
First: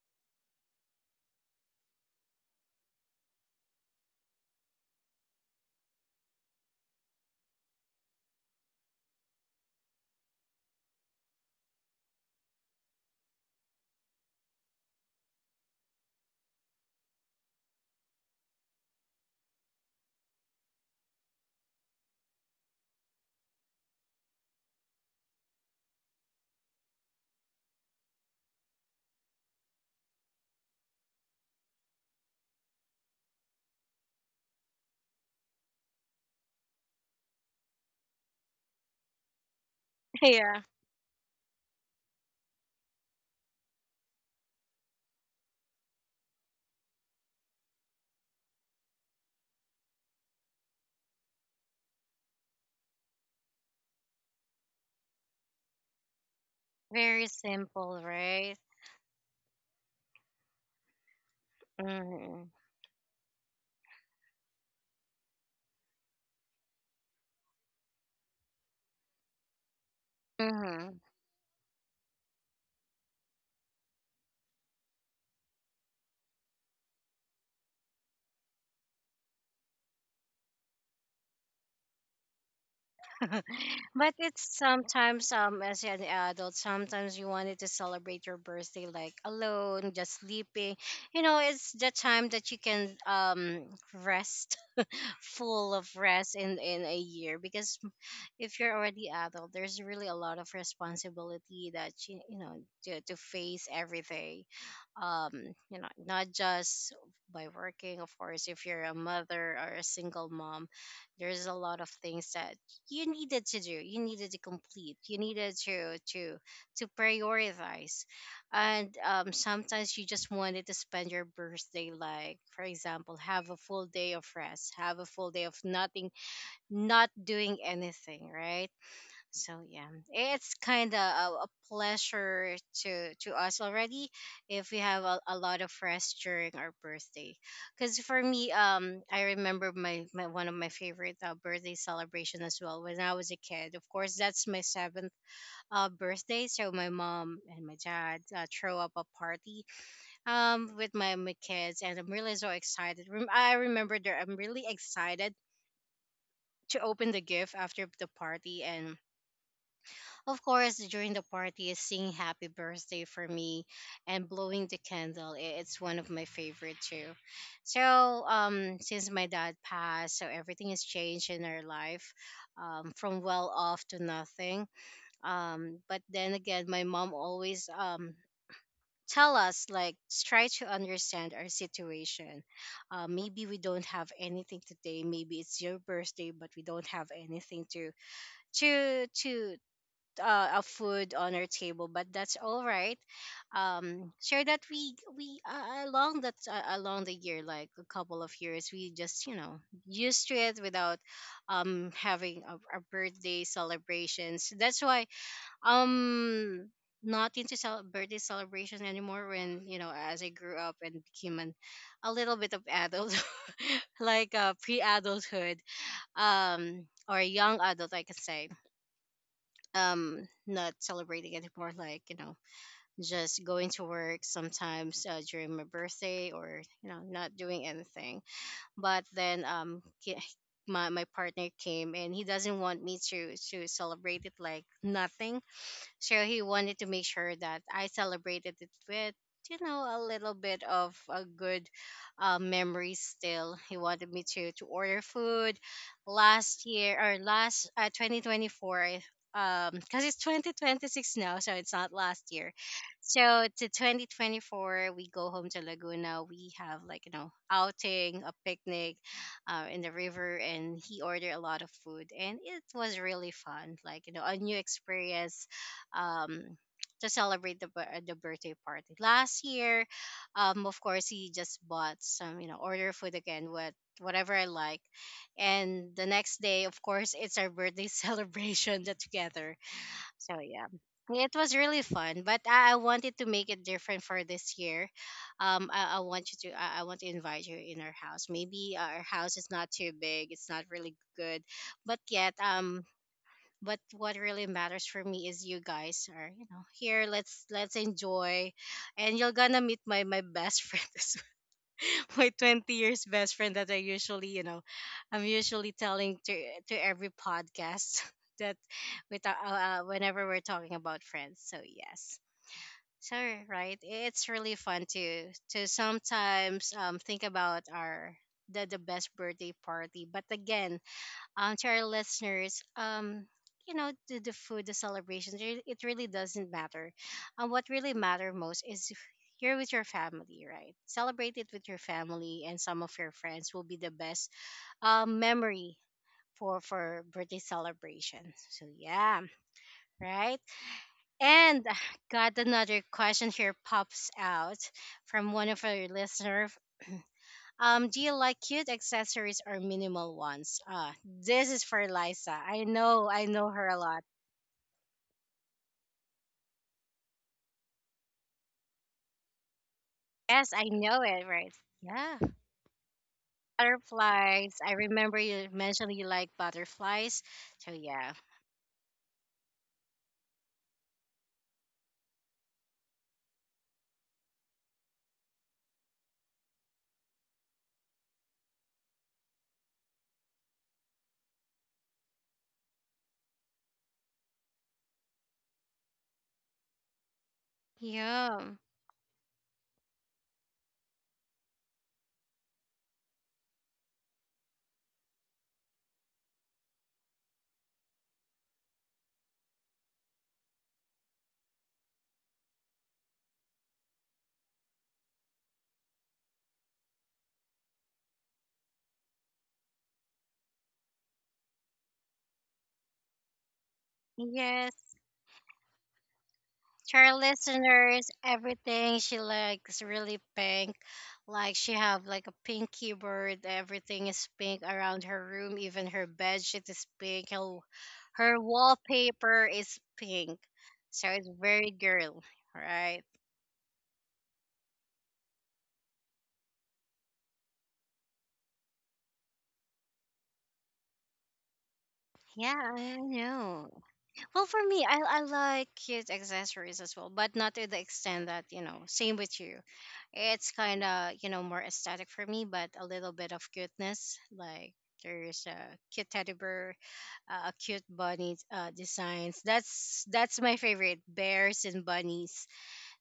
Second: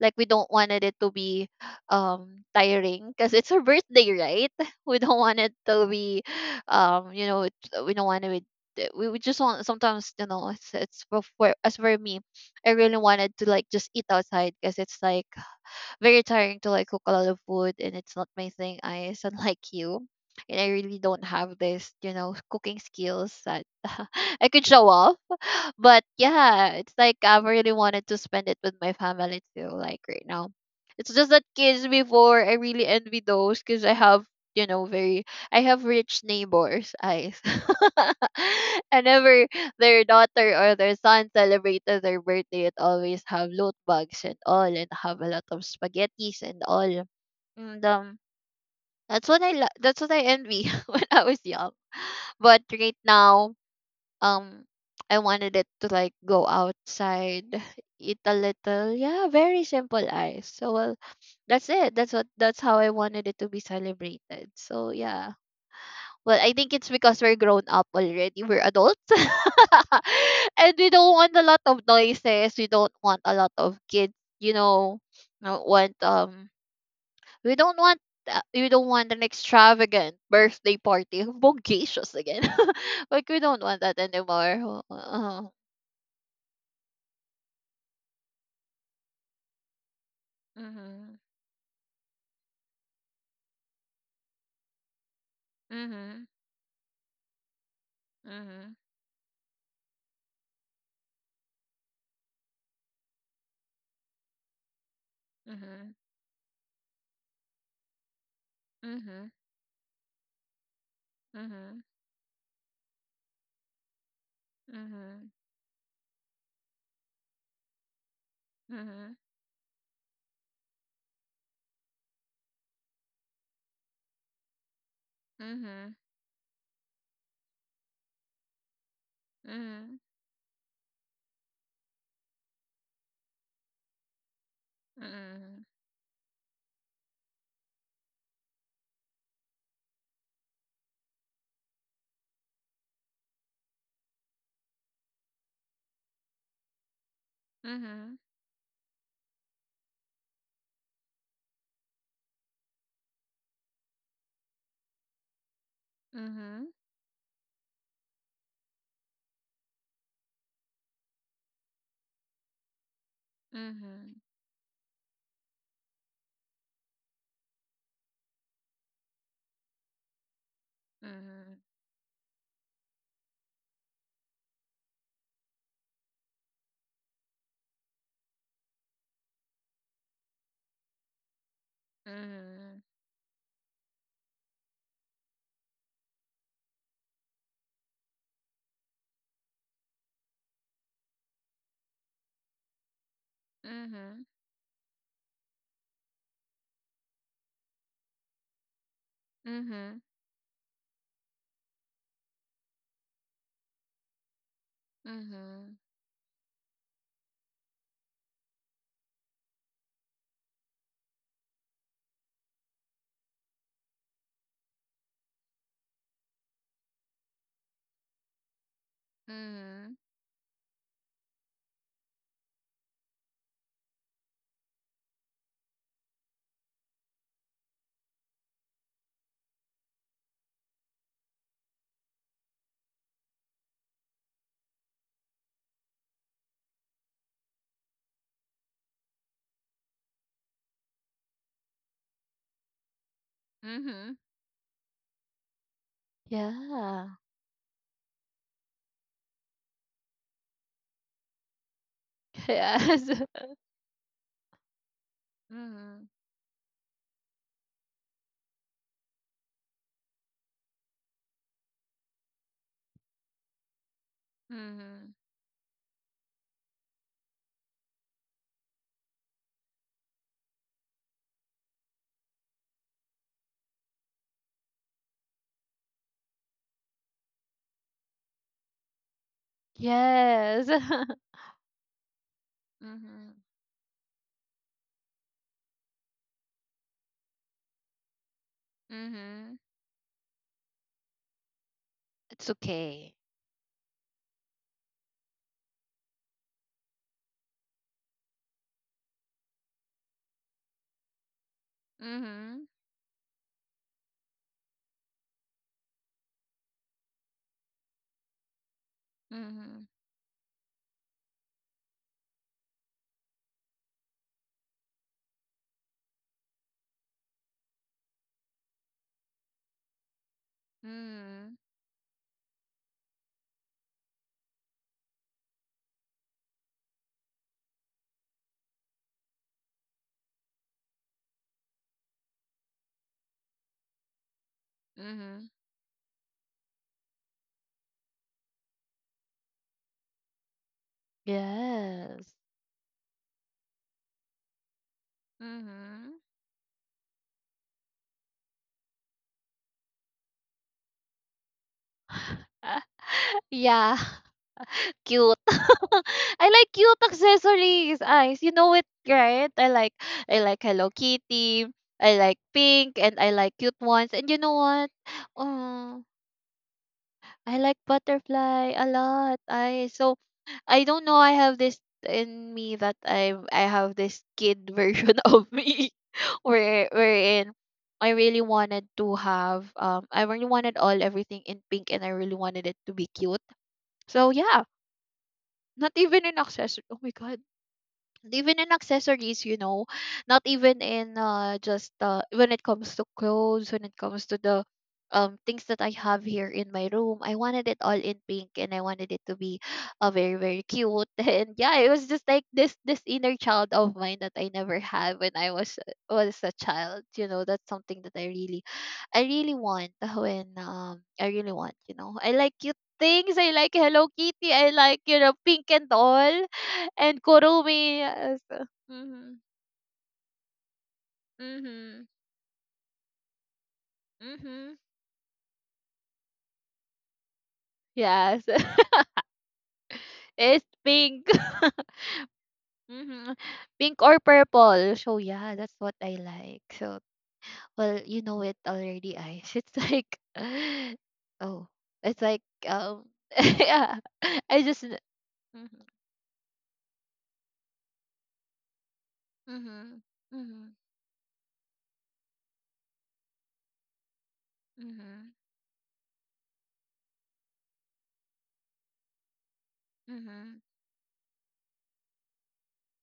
Like we don't wanted it to be tiring, because it's her birthday, right? [laughs] We don't want it to be, um you know it, we don't want it. We just want sometimes, it's, as for me, I really wanted to like just eat outside because it's like very tiring to like cook a lot of food. And it's not my thing. I [laughs] is unlike you. And I really don't have this, cooking skills that [laughs] I could show off. But yeah, it's like I really wanted to spend it with my family too, like right now. It's just that kids before, I really envy those because I have, very, I have rich neighbors eyes. [laughs] And ever their [laughs] daughter Yeah. or their son celebrated their birthday, it always have loot bags and all, and have a lot of spaghettis and all. And that's what that's what I envy [laughs] when I was young. But right now, um I wanted it to like go Very outside, simple, eat a right? little. Yeah, very simple, ice. So well, that's it. That's what Mm. that's how I wanted it to be celebrated. So yeah. Well, I think it's because we're grown up already. We're adults. [laughs] And we Mm. don't want a lot of noises. We don't want a lot of kids, you know. Not want we don't want We don't want an extravagant birthday party, bogacious again. [laughs] Like we don't [laughs] want that But it's anymore. sometimes, [laughs] as an adult, sometimes you wanted to celebrate your birthday like alone, just sleeping. Mhm. You know, it's the time that you can, um, rest, full of Mhm. rest in a year, because if Mhm. you're already adult, there's really a lot of responsibility that you know to face every day. Um, you know, Mhm. not just by working. Of course, if you're a Mhm. mother or a single mom, there's a Mhm. lot of things that you needed to do, you needed to complete, you Mhm. needed to prioritize. And, Mhm. Sometimes you just wanted to spend your birthday, like for example, have a full day of rest, have a full day of Mhm. nothing, not doing anything, right? So yeah, Mhm. it's kind of a pleasure to us already if we have a lot of rest during our birthday. Because for me, um, I remember my one of my favorite, birthday celebration as well when I was a kid. Of course, that's my seventh, birthday, so my mom and my Mhm. Mhm. dad, throw up a party, with my kids, and I'm really so excited. I remember there, I'm really excited Mhm. to open the gift after the party, and of course during the party, is singing "Happy Birthday" for me and blowing the candle. It's one of my favorite too. So since my dad passed, so everything has changed in Mhm. our life, from well off to nothing. But then again, my mom always tell us like try to understand our situation. Mhm. Maybe we don't have anything today, maybe it's your birthday, but we don't have anything to to to a food on our table, but that's all right. Sure that we along that along the year, like a couple of years, we just Mhm. Mhm. used to it without having a birthday celebrations. That's why Mhm. Mhm. um not into birthday celebration anymore. When you know, as I grew up and became a little bit of adult [laughs] like pre-adulthood, or young adult, I could say, Mhm. Not celebrating anymore, like you know, just going to work sometimes during my birthday, or you know, not doing anything. But then my partner came and he doesn't want me to celebrate it like nothing. So he wanted to make sure that I celebrated it with, you know, a little bit of a good memory still. He wanted Mhm. me to order food last year, Yeah. or last 2024. Because it's 2026 now, so it's not last [laughs] year. Yes. So to 2024, we go home to Mhm. Laguna. We have, like you know, outing, a picnic, in the river, and he ordered a lot of food, and it was really fun. Like you know, a new Mhm. experience, um to celebrate the the birthday party last year. Of course, he just bought some, you know, order food again, whatever I like, and the next day, of course, it's our birthday [laughs] celebration the together. So Yes. yeah. It [laughs] was really fun, but I wanted to Mhm. make it different for this year. I want you to, I want to invite you in our house. Maybe our house is Mhm. not too big, it's not really good, but yet, It's okay. but what really matters for me is you guys are, you know, here. Let's enjoy, and you're gonna meet my best friend [laughs] as well. My Mhm. 20 years best friend that I'm usually telling to every podcast [laughs] that with Mhm. whenever we're talking about friends. So yes, so right, it's really fun to sometimes think about our the best birthday party. But again, Mhm. to our listeners, you know, the food, the celebrations, it really doesn't matter. What really matters most is if you're with your family, right? Celebrate it with your family, and some of your friends will be the best, Mhm. memory for birthday celebration. So yeah, right? And [sighs] Yes. got another question here pops out from one of our Mhm. listener. Um, do you like cute accessories or minimal ones? Ah, this is for Liza. Ah, I know her a yeah, lot. [laughs] cute. [laughs] I like cute accessories, eyes. You know it, right? I like I Yes, like I Hello know it, right? Kitty. I Yeah. like pink and I like cute ones. And you know Butterflies. I what? remember you mentioned Um, you like butterflies. I So like yeah. butterfly a lot. I don't know. I have this in me that I have this kid version [laughs] of me, wherein I really wanted all everything in pink, and I really wanted it to be cute. So yeah, not even an accessory. Oh my god, Yeah. even in accessories, not even in just when it comes to clothes, when it comes to the things that I have here in my room. I wanted it all in pink, and I wanted it to be, very, very cute. [laughs] And yeah, it was just like this inner child of mine that I never had when I was a child, you know. That's something that I really want, [laughs] when I really want, you know. I like cute things. I like Hello Kitty. I Yes. like, you know, pink and all. To our And Kurumi, listeners, yes. everything she Mhm. likes really pink. Like she Mhm. have like a pink keyboard. Everything is pink Mhm. around her room. Even her bed sheet is pink. Her, her Yes. [laughs] wallpaper is pink. It's So pink. it's very [laughs] girl, right? Mhm. Pink or purple. So yeah, that's what I like. So well, you know it already, Ice. It's like, [laughs] oh, it's like, Yeah, I um [laughs] know. yeah. Well, for I just. me, I like Mhm. cute accessories as well, but not to the extent that, you know, same with you. Mhm. It's Mhm. kind of, you know, more aesthetic for me, but a little bit of cuteness. Like Mhm. there's a cute teddy bear, a cute bunny designs. That's my Mhm. favorite, bears and bunnies.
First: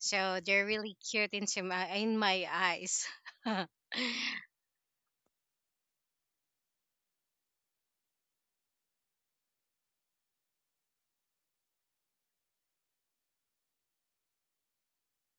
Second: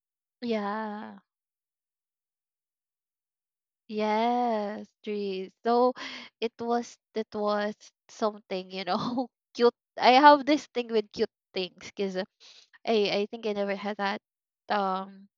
So they're really Yeah. cute into in my eyes. [laughs] Yes, trees. So it was something, you know, [laughs] cute. I have this thing with cute things because I think I never had that, um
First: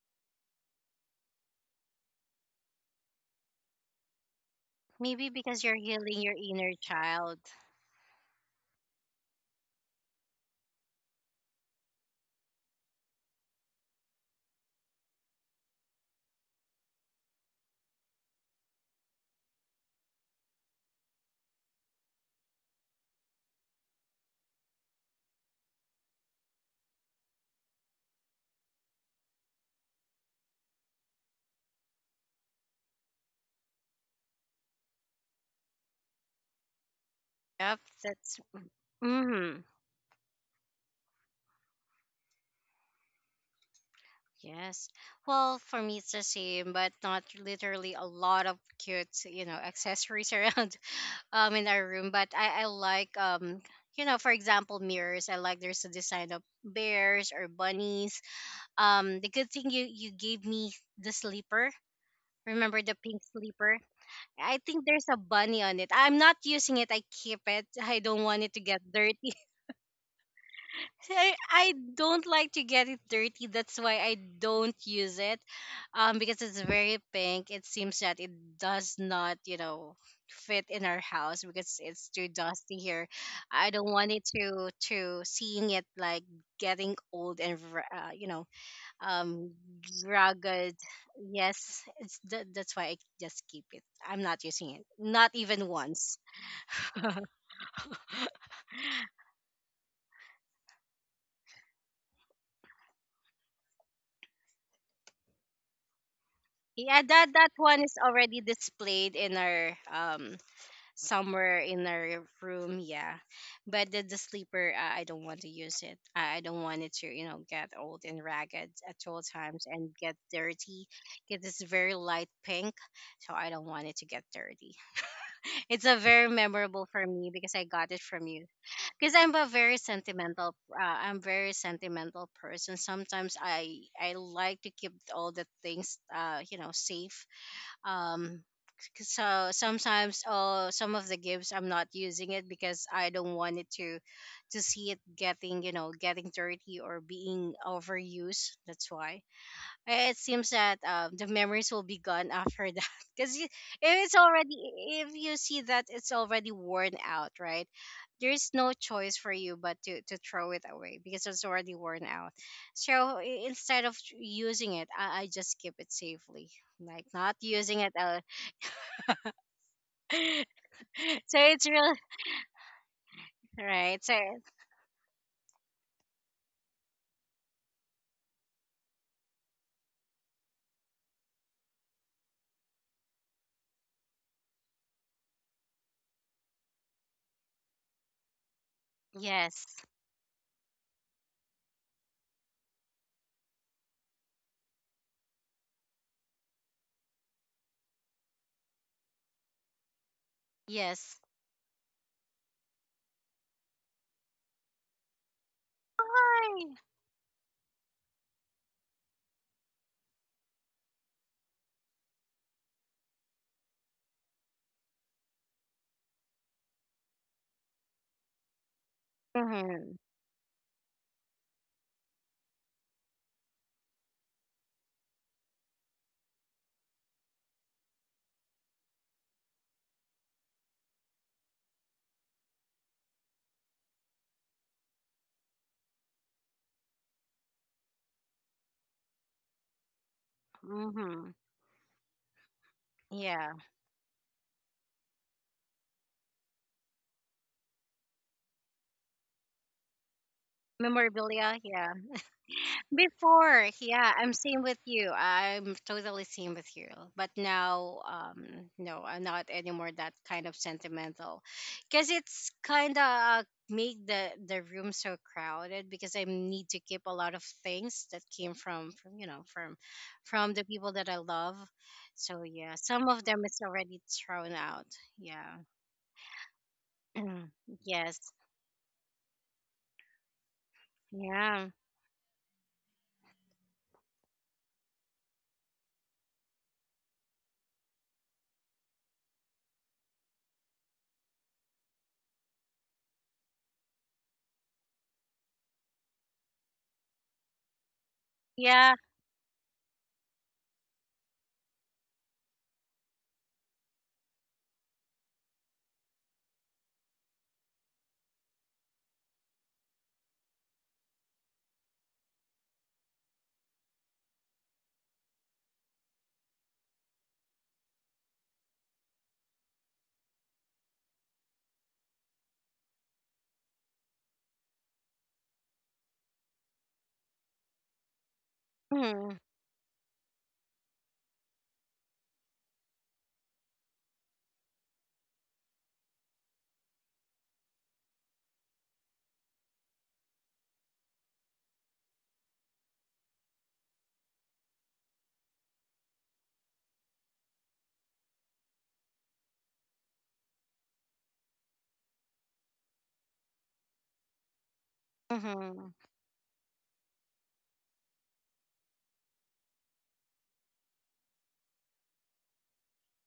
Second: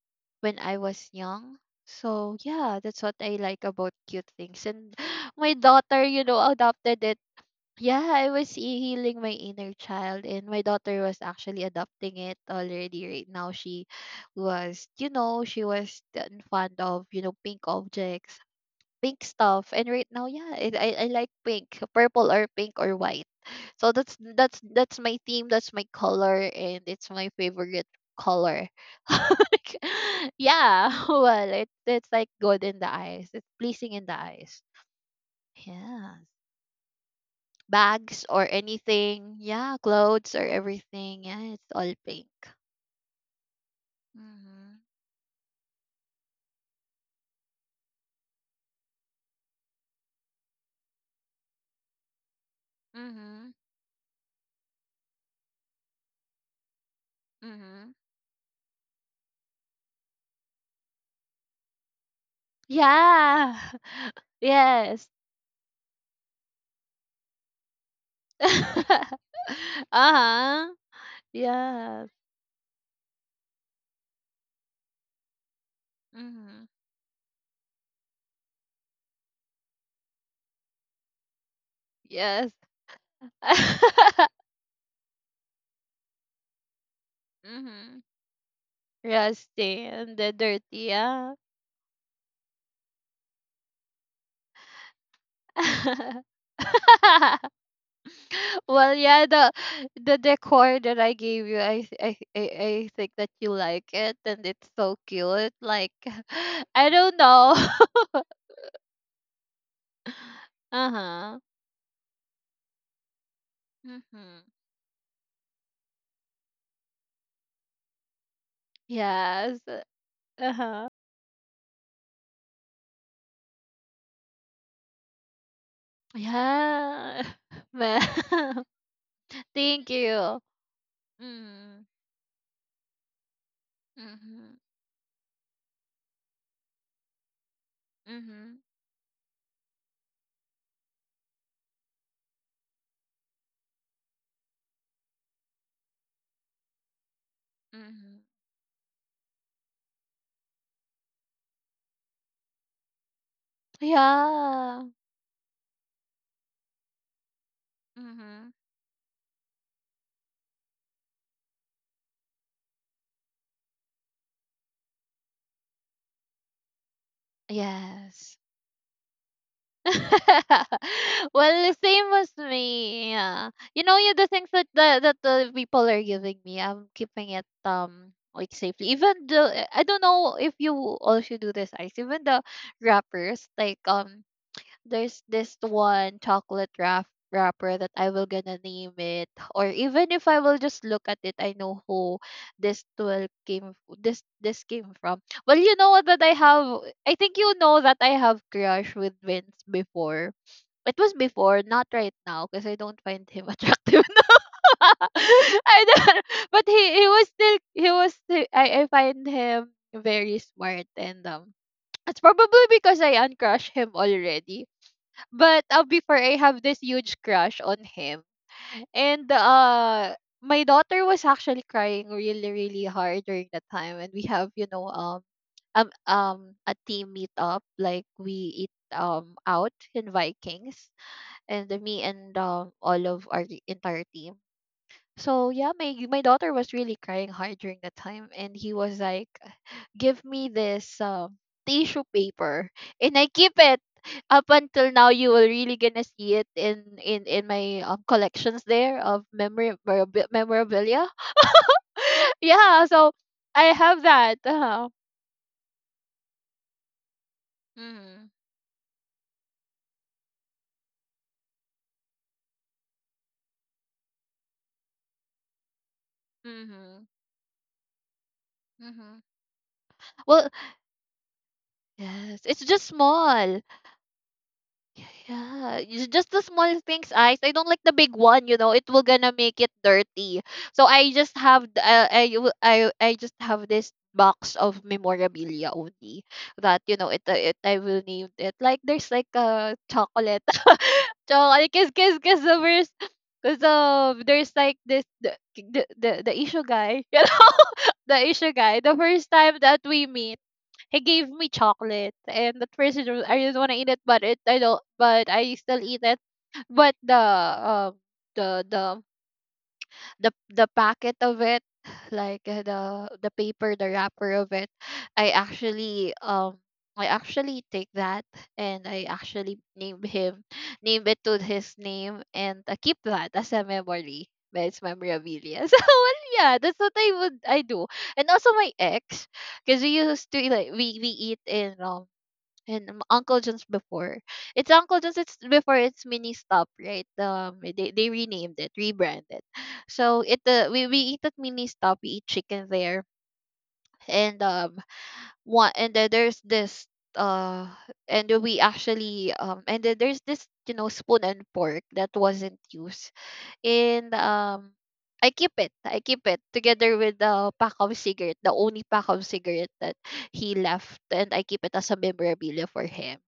when I was young. So yeah, that's what I like about cute things. And Maybe [gasps] my because you're daughter, healing you your know, inner adopted it. child. Yeah, I was healing my inner child, and my daughter was actually adopting it already right now. She was fond of, you know, pink objects, pink stuff. And right now, yeah, I I like pink, purple or pink or white. So that's my theme. That's my color, and it's my favorite color. [laughs] Like, yeah, [laughs] well, it's like good in the eyes. It's pleasing in the eyes. Yeah, Yep, bags that's. or anything. Mm-hmm. Yeah, clothes or everything. Yeah, it's all pink. Mhm. Yes. Well, for me, it's the same, but not literally a lot of cute, you know, accessories around [laughs] in our room. But I like Mhm. You know, for example, mirrors. I like there's a design of bears or Mhm. bunnies. The good thing you gave me the sleeper. Remember the pink Yeah. sleeper? [laughs] I think there's Yes. a bunny on it. I'm not using it. I keep it. I don't want it to get dirty. [laughs] Uh huh. I Yes. don't like to get it dirty. That's why I don't use it. Because it's Mm-hmm. very pink. It seems that it does not, you know, fit in our house because it's too Yes. dusty here. I don't want it [laughs] to seeing it like getting old and Mm-hmm. You know, um, Rusty and the dirty, ragged. yeah. Yes, that's why I just keep it. I'm not using it. Not even once. [laughs] [laughs] Well, yeah, the decor that I gave you, I I think that you like it, and it's so cute. Like, [laughs] I don't Yeah, know. that that [laughs] one is already displayed in our Uh huh. somewhere in our room. Yeah, but Mm-hmm. the sleeper, I don't want to use it. I don't want it to, you know, get old and ragged at all Yes. times and get Uh huh. dirty because it's very light pink, so I don't want it to get dirty. [laughs] It's a very memorable Yeah. for [laughs] me because I got it from you, Well, because I'm a very [laughs] thank you. sentimental, I'm very Mm-hmm. sentimental person. Sometimes I Mm-hmm. like to keep all the things, you know, safe, um so sometimes, some of the gifts I'm not using it because I don't want it to see it getting, you know, getting dirty or being Mm-hmm. overused. That's why, eh, it seems that the memories will be gone after that [laughs] because if it's already Yeah. if you see that it's already worn out, right? Mm-hmm. There's no choice for you but to throw it away because it's already worn out. So instead of using it, I just keep it safely, like not using it. Out. Yes. [laughs] [laughs] So it's Well, real, same as me. Yeah. You know, right? yeah, So the things that the people are giving me, I'm keeping it, like, safely. Even the, I don't know if you also do this, Ice. Even the wrappers, like, there's this one chocolate wrapper that I will gonna name it, or yes, even if I will just look at it, I know who this tool came this came from. Well, you know what, that I have, I think you know that I have crush with Vince before. It was yes. before, not right now, because I don't find him [laughs] attractive. [laughs] I don't, but Why? He was still, I find him very smart, and it's probably because I uncrush him already. But, before, I have this huge crush on him. And, Mhm. My daughter was actually crying really, really hard during that time. And we have, you know, a team meetup. Like we eat, out in Vikings, and me and, all of our entire team. So yeah, my daughter was really crying hard during that time, and he was like, give me this, Mhm. tissue paper, and I keep Yeah. it up until now. You will really gonna see it in my, collections there of memory memorabilia. Memorabilia. Yeah. [laughs] Yeah, so Before, I have yeah, I'm that. same with Uh-huh. you. I'm totally same with you. But now, Mhm. No, I'm not anymore that kind of sentimental, because it's kind of, make the room so crowded because I need to keep Mhm. a lot of things that came from Mhm. you know, from Well, the people that I love. yes, So it's yeah, just some of them small. is already thrown out. Yeah. [clears throat] Yeah, it's just the small things, eyes. I Mm. don't like the big Yes. one, you know. It will gonna make it dirty. So Yeah. I w- I just have this box of memorabilia only, that you know it, it, I will name it. Like there's like a chocolate, [laughs] chocolate kiss the first, because there's like this the issue guy, [laughs] you know, [laughs] the issue guy, the Yeah. first time that we meet, he gave me chocolate, and at first it was, I didn't want to eat it, but it I don't, but I still eat it. But the the the packet of it, like, the paper, the wrapper of it, I actually um I actually take that, and I actually name it to his name, and, keep that as a memory. But it's memorabilia. [laughs] So well, yeah, that's what I would I do. And also my ex, Mm-hmm. because we used to like we eat in and Uncle John's before. It's Uncle John's. It's before, it's Mini Stop, right? They renamed it, rebranded. So it we eat at Mini Stop. We eat chicken there, and one, and then there's this uh and we actually and then there's this, you know, spoon and pork that wasn't used and. I keep it. Mm-hmm. I keep it together with the pack of cigarette, the only pack of cigarette that he left, and I keep it as a memorabilia for him.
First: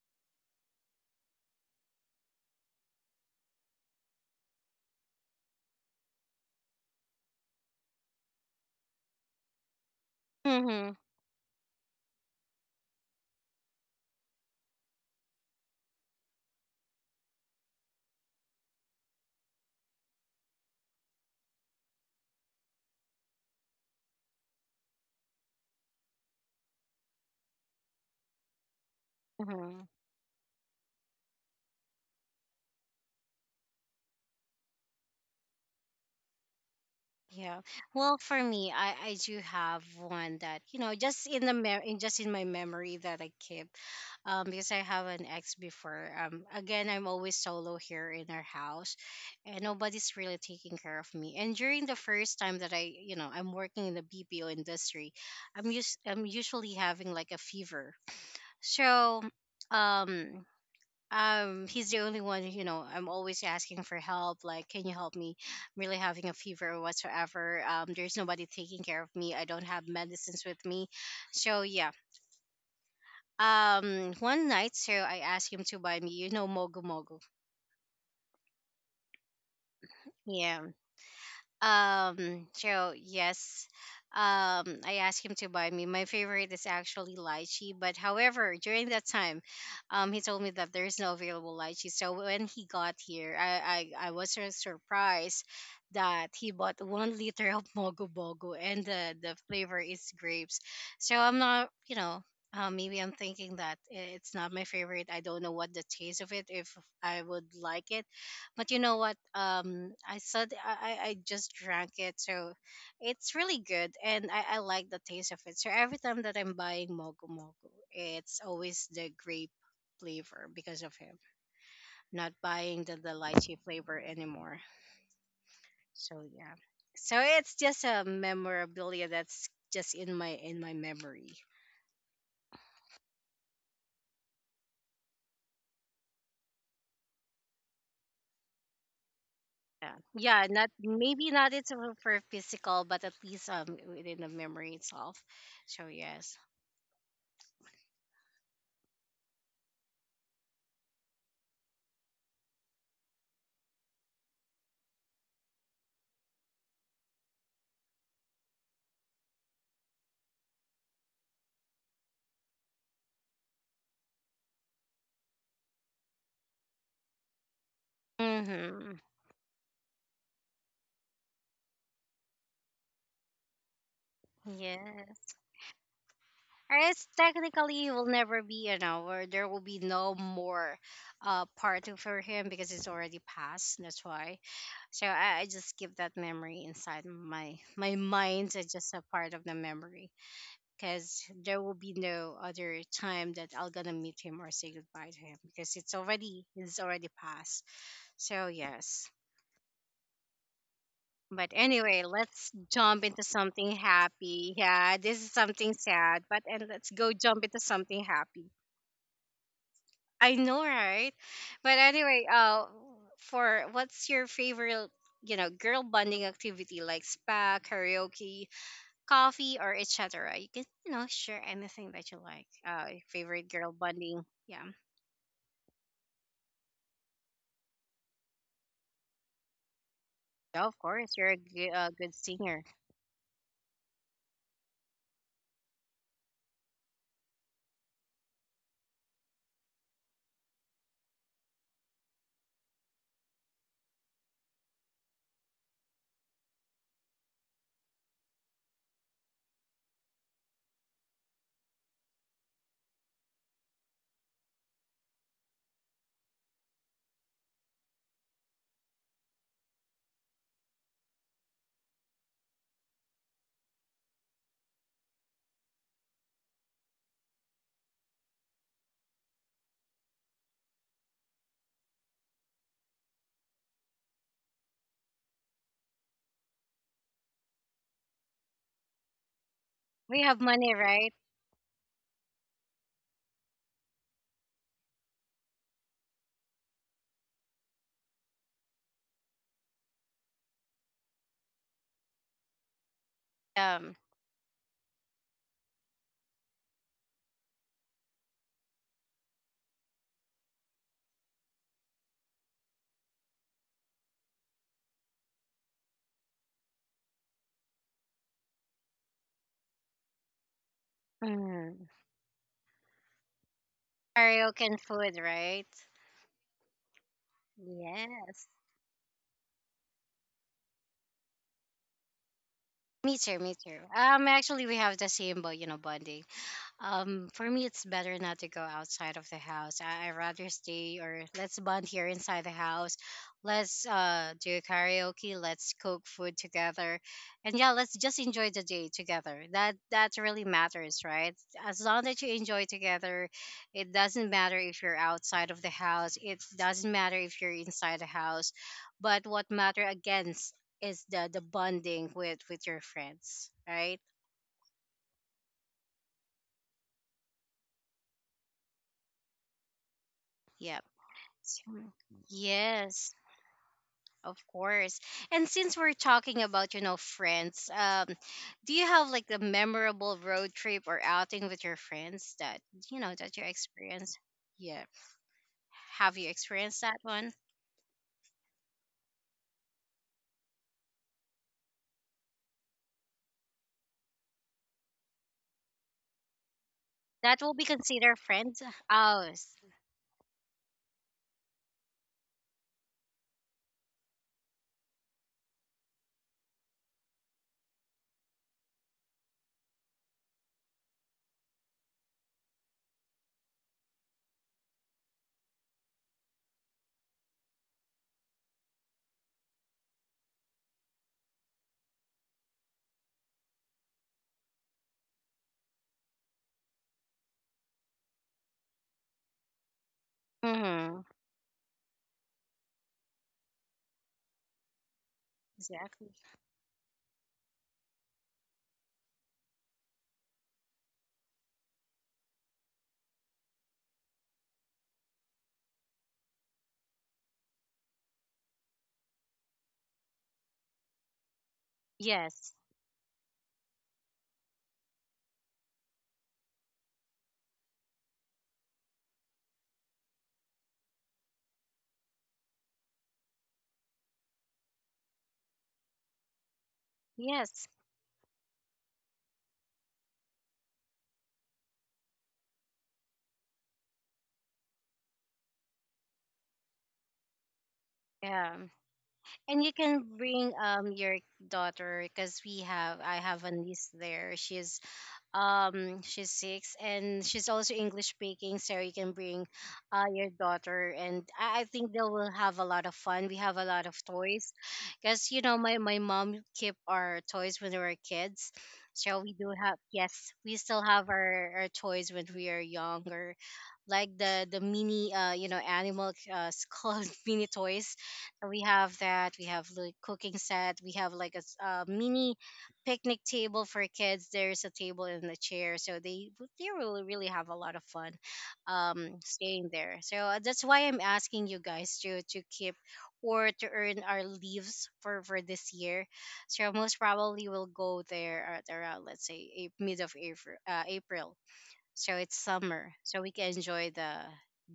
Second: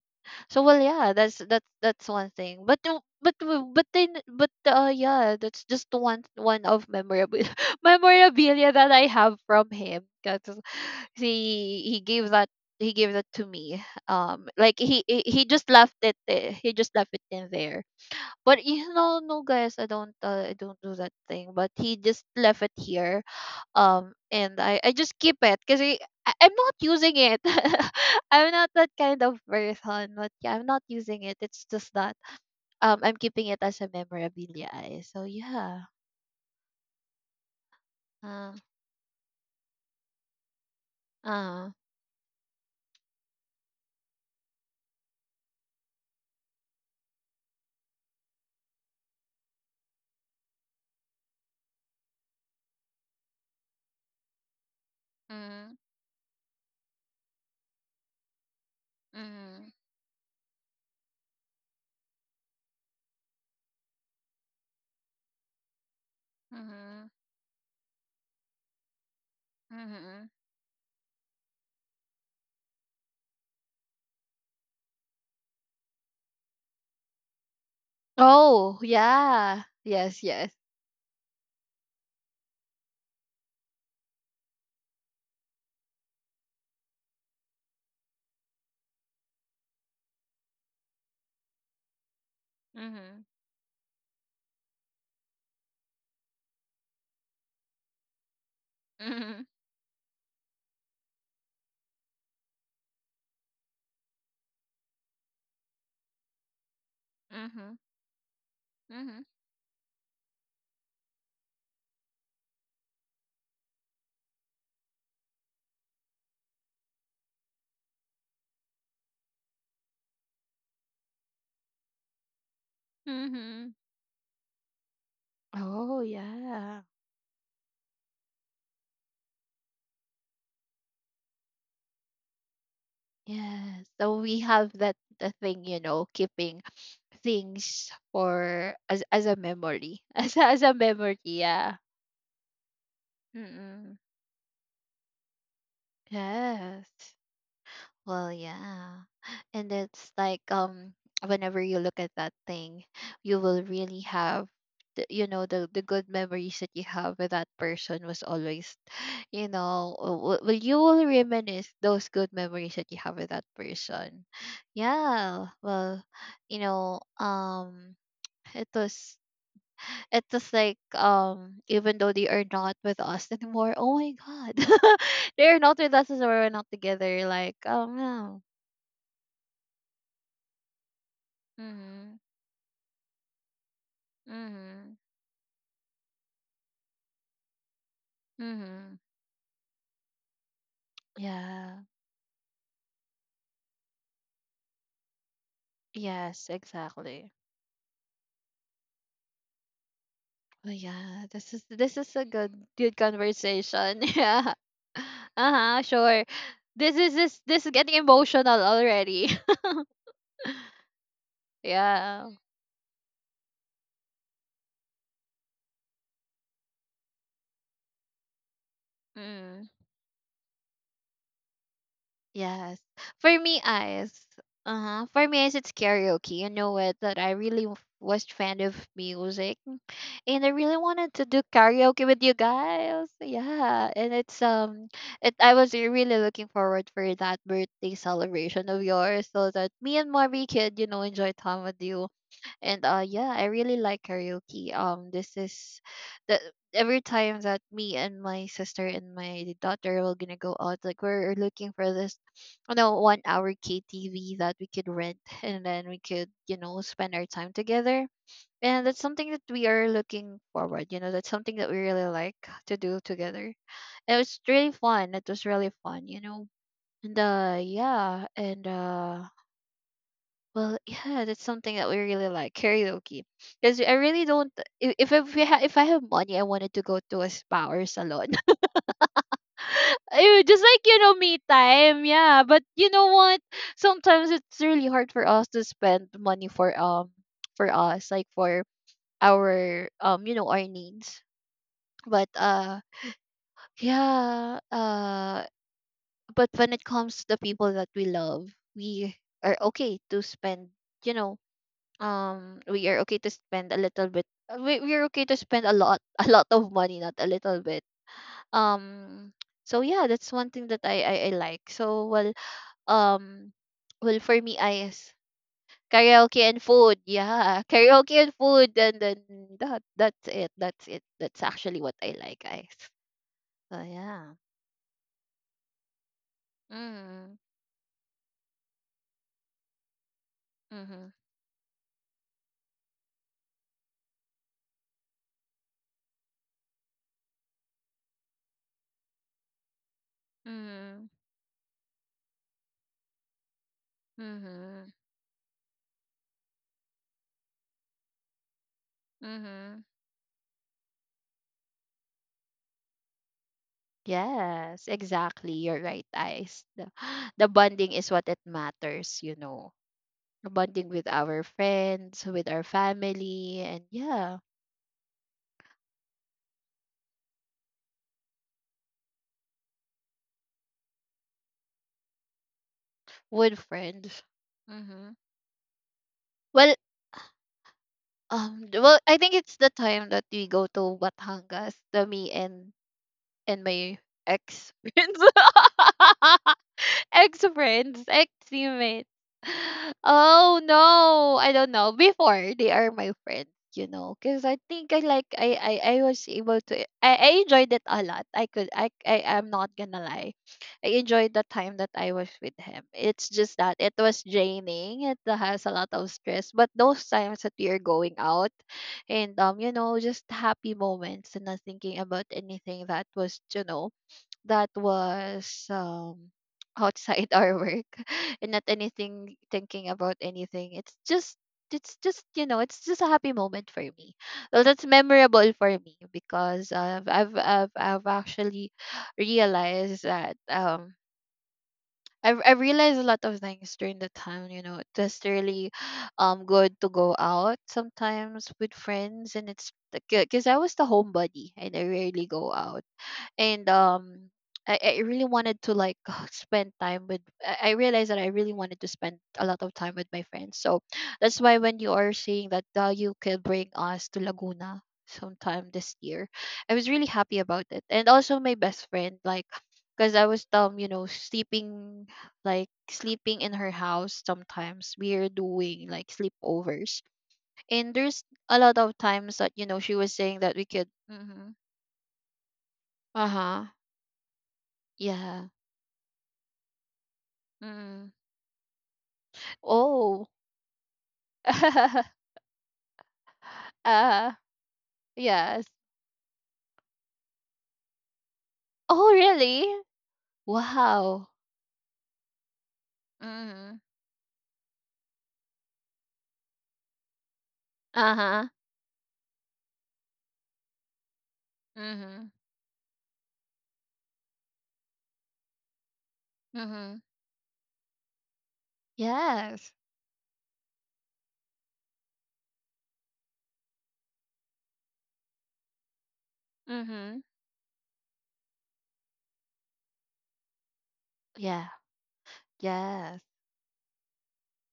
So well, yeah, that's one thing. But no, but that's just one of memorable [laughs] memorabilia that I have from him because Mm-hmm. he gave that he gave that to me. He just left it. He just left it in there but you know, no guys, I don't do that thing. But he just left it here. I just keep it because I'm not using it. [laughs] I'm not that kind of Mm-hmm. person. But yeah, I'm not using it. It's just that I'm keeping it as a memorabilia. Eh. So yeah. Yeah. Well, for Uh, me, I do have one that, you know, just in the uh. In just in my memory that I keep, because I have an ex before. Again, I'm always solo here in our house, and nobody's really taking care of me. And during the first time that I, you know, I'm working in the BPO industry, mm, I'm usually having like a fever. So, mm, um, he's the only one, you know. I'm always asking for help, like, can you help me, I'm really having a fever or Mm-hmm. whatsoever. Um, there's nobody taking care of me. I don't have Mm-hmm. medicines with me. So yeah, um, one night, so I asked him to buy me, you know, mogu mogu. Mm-hmm. Mhm, mhm, mhm, oh yeah. Yes, yes. Yeah. So yes, I asked him to buy me. My favorite is actually lychee, but however, during that time, he told me that there is no available lychee. So when he got Mm-hmm. here, I was so surprised that he bought 1 liter of mogo bogo, and the Mm-hmm. flavor is grapes. So I'm not, you know. Maybe I'm thinking that it's not my favorite. I don't know what the taste of it if I would Mm-hmm. like it, but you know what, I said I just drank it. So it's really good, and I like the taste of it. So every time that I'm buying mogo mogo, it's always the grape flavor because of him, not buying the lychee Mm-hmm. flavor anymore. Oh So yeah, yeah. so it's just a memorabilia that's just in my memory. Yes. So we have that the thing, you know, keeping things for as a Yeah, memory. [laughs] As a, yeah, as not a memory, maybe not, it's yeah. for physical, but at least Mm-mm. within the memory itself. So yes. Yes. Well, yeah. And it's like whenever you look at that thing, you will really have the, you know, the good memories that you have with that person was always, [sighs] you know, well you will reminisce those good memories that you have with that person. Yeah, well, you know um it Mm-hmm. was it was like, even though they are not with us anymore, oh my god. [laughs] Yes. They're not with us as well, we're not Artists together, like, technically it will no. never be an hour. There will be no more, part two Mhm. for him because it's already past. That's why. Mhm. So I just keep that memory inside my mind. It's just Mhm. a part of the memory because there will Yeah. be no other time that I'll gonna meet him or say goodbye to him because Yes, it's already exactly. past. So yes. Oh yeah, But this anyway, is a good let's good jump into something conversation. [laughs] Yeah. happy. Yeah, this is something Uh-huh, sad, sure. but and let's This is go this jump into this is getting something emotional happy. already. I know, right? [laughs] But anyway, Yeah. For what's your favorite, you know, girl bonding activity like spa, karaoke, coffee, Mm. or etc. You can, you know, share anything that you like. Yes. For Favorite me, girl eyes. bonding. Yeah. Uh-huh. For me, eyes, it's karaoke. You know it that I really was fan of music, and I Yeah, really of wanted course, to you're a do karaoke good with you singer. guys. Yeah, and it's, it I was really looking forward for that birthday celebration of yours, so that me and Mari could, you know, enjoy time with you. And yeah, I really like karaoke. This is the Every time that me and my sister and my daughter were gonna go out, like we're looking for this, you know, 1 hour ktv that we could rent, and then we could, you know, spend our time together. And that's something that we are looking forward, you know, that's something that we really like to do together. It was really fun, it was really fun, you know. And yeah and Well, yeah, that's something that we really like, karaoke. Because I really don't. If we if I have money, I wanted to go to a spa or salon. [laughs] We have Eh, just money, like, you know, right? me time. Yeah, but you know what? Sometimes it's really hard for us to spend money for us, like for our, you know, our needs. But uh Um, yeah uh but when it comes to the people that we love, we are okay to spend, you know, we are okay to spend a little bit. We're okay to spend a lot [laughs] a lot of money, not a little bit. um so yeah, that's one thing that I like. mm, So well, um well, for me, karaoke and I is food, right? karaoke and food, yeah. [laughs] Karaoke and Yes. food, and then that that's it, that's it, that's actually what I like, guys. Me too. Me too. So yeah. Actually, we have the same, but you know, bonding. Mm-hmm. For me, it's better not to go outside of the house. I rather stay, Mm-hmm. or let's bond here inside the house. Let's do karaoke. Let's cook food together, and yeah, let's just enjoy the day together. That really matters, Mm-hmm. right? As long that you enjoy together, it doesn't matter if Mm-hmm. you're outside of the house. It doesn't matter if you're inside the house, but what Mm-hmm. matter against is the bonding with your friends, right? Yes, exactly. You're right, Ice. The, [gasps] the bonding is what it matters, you know. The Yep. bonding with our So, friends, with our yes. family, and Of yeah, course. And since we're talking about, you know, friends, do you have like a memorable road trip or outing with your friends that, you know, that you with experienced? friends. Yeah. Mm-hmm. Have you Well, experienced that one? Well, I think it's the time that we go to Batangas, the me and my ex friends. [laughs] That Ex will be friends, considered ex friends. teammates. Oh, Oh no, I don't know. Before they are my friends, you know, because I think I like I I was able to I enjoyed it a lot. I could I am not gonna lie, I enjoyed the time that I was with him. It's just that it was draining. It has a lot of stress, but those times that we are going out, and, you know, just happy moments and not thinking about anything that was, you know, that was, [tsk] outside our work, [laughs] and not anything thinking about anything. It's mm-hmm, just it's just, you know, it's just a happy moment for me. Well, that's memorable for me exactly. because, I've actually realized that, I realized a lot of things during the time, you know. It's just really, good to go out sometimes with friends. And it's because I was the homebody and I rarely go Yes. out. And I really wanted to like [sighs] spend time with I realized that I really wanted to spend a lot of time with my friends. So that's why when you are saying that you can bring us to Laguna sometime this year, I was really happy about Yes. it. And also my best friend, like, because I was, you know, sleeping, like sleeping in her house sometimes. We are doing like sleepovers. And there's Yeah. a lot of times that, And you you know, she can was saying bring that we could. Your Mm-hmm. daughter because we have I have a Uh-huh. niece there. Yeah. She's six and she's also English Mm. speaking, so you can bring Oh. your daughter, and I think they [laughs] will have a lot of fun. We have a lot of Uh, toys because, you know, yes. My mom kept our toys when we were kids, Oh, so we do really? have, yes, we still have Wow. Our toys when we are younger, Mm-hmm. like the mini you know, animal [laughs] called mini toys. So Uh-huh. we have that, we have the cooking set, we have like a Mm-hmm. mini picnic table for kids. There's a table and a chair, so they Mm-hmm. will really have a lot of fun, staying Yes. there. So that's why I'm asking you guys to keep or to earn our leaves for this year. So most Mm-hmm. probably we'll go there at around, let's say, mid of April. April. Yeah. So it's summer, so Yes. we can enjoy the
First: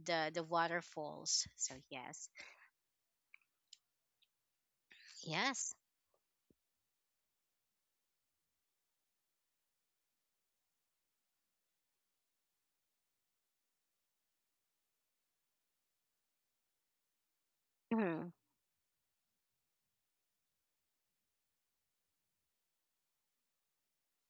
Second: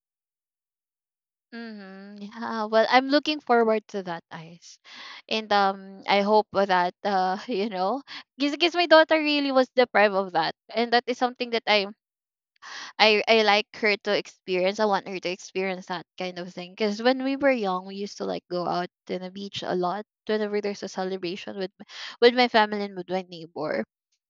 the the waterfalls. So Mm-hmm. yes, Yeah. Well, I'm looking forward to that, Ice. And yes. I hope that, [laughs] you know, because my daughter really was deprived of that, and that is something that I like her to experience. I want her to experience that kind of thing. Because when we were young, we used to Mhm. like go out to the beach a lot whenever there's a celebration with with my family and with my neighbor.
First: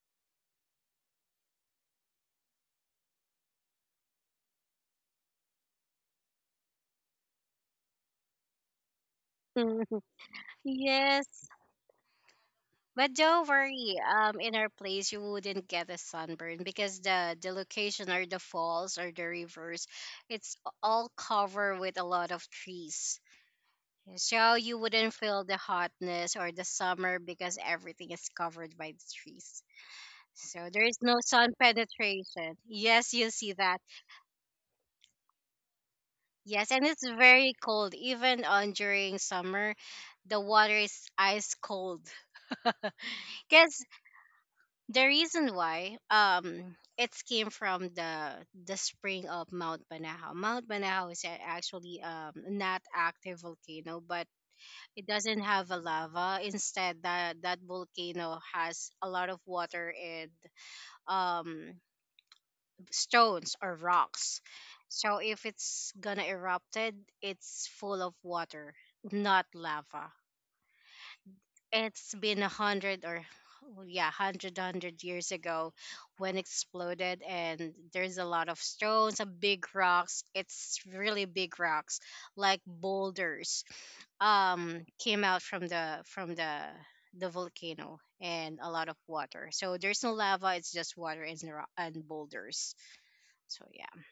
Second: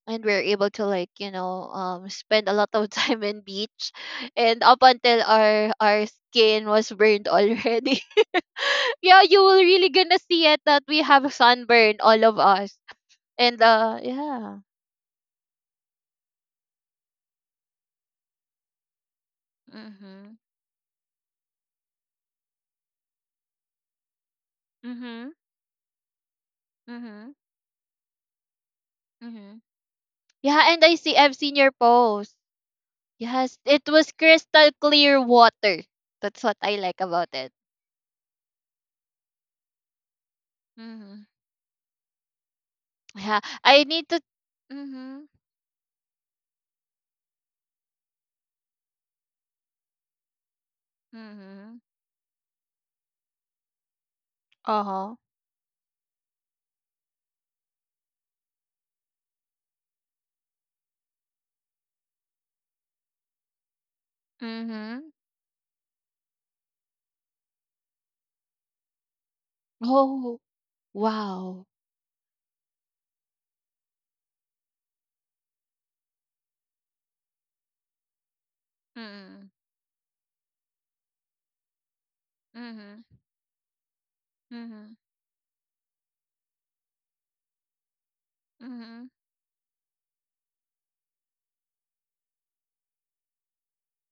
And we're able to like, you know, spend a lot of [laughs] time in beach, and up until our skin was burned already. [laughs] Yeah, you will really gonna see it [laughs] that we have Yes. sunburn, all of us. But don't And worry, uh, in yeah. our place you wouldn't get a sunburn because the location or the falls or the rivers, Mhm. it's all covered with a lot of trees. So you wouldn't Mhm. feel the hotness or the summer Mhm. because everything is covered by the Mhm. trees. So Yeah, and there I is see no I've sun seen your post. penetration. Yes, you see Yes, that. it was crystal clear water. That's what I Yes, and like it's about it. very cold even on during summer. The water is Mm-hmm. ice cold Yeah, I because need to. the Mm-hmm. reason why it came from the spring of Mount Banahaw. Mount Banahaw is Mm-hmm. actually not active volcano, but Uh it huh. doesn't have a lava. Instead, that volcano has a lot of water and um stones or rocks. Mm-hmm. So if it's gonna erupted, it's full of water, not lava. Oh wow. It's been a hundred or, oh, yeah, hundred years ago when exploded, and there's a lot of stones, a Mm-hmm. big rocks, it's really big rocks, like Mm-hmm. boulders, Mm-hmm. came out from the volcano, and a lot of Mm-hmm. water, so there's no lava, it's just water and, and boulders, so yeah.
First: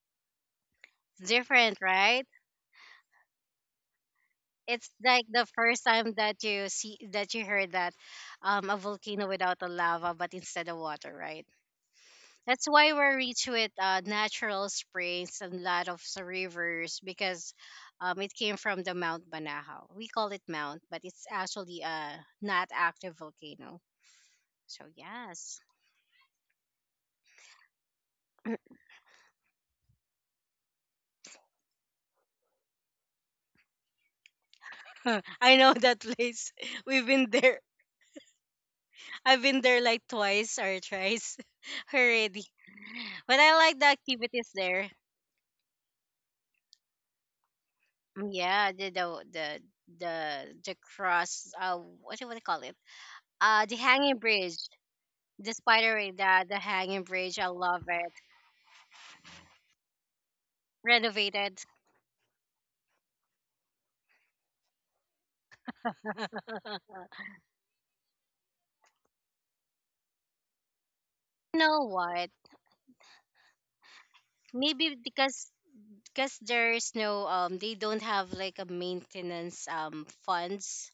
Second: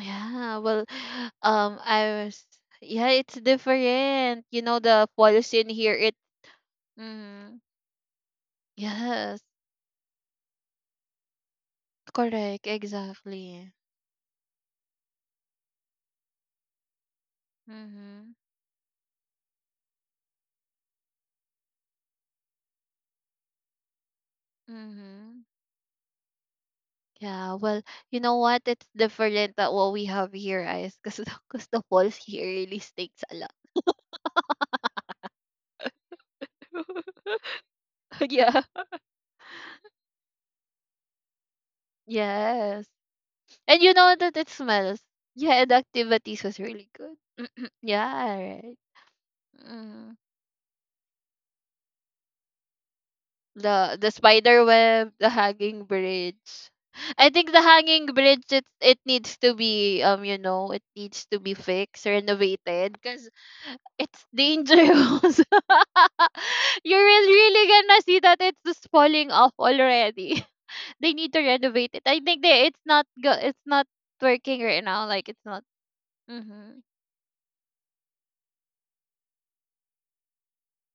Yeah. Well, [sighs] Different, I right? was. Yeah, it's different. You know It's the like the pollution first here. time It. that you see, that you Mm-hmm. heard that, a volcano Yes. without a lava, but instead of water, right? That's Correct. why we're rich Exactly. with natural springs and lot of rivers because, it Mm-hmm. came from the Mount Banahaw. We call it Mount, but it's actually a not active volcano. So Mm-hmm. yes. Yeah, well, you know what? It's different that what we have here, guys, because the, [laughs] cause the walls here really stinks a lot. [laughs] I know that place. [laughs] We've been there. [laughs] Yeah. I've been there like twice or thrice [laughs] already. Yes. But I like And the you know that it activities there. smells. Yeah, and the activities was really good. Mm, Yeah, yeah, right. Mm. The cross. What do you wanna call it? The The hanging bridge. spider web, the The hanging spider in the bridge. hanging I bridge, I think the love hanging it. bridge it needs to be, you know, it needs to be Renovated. fixed, renovated, cause it's dangerous. [laughs] You [laughs] will really gonna see that it's just falling off already. [laughs] They need to You know renovate it. I what? think they it's not go it's not working right Maybe now. Like, it's because not. Mhm. there's no they don't have like a maintenance funds.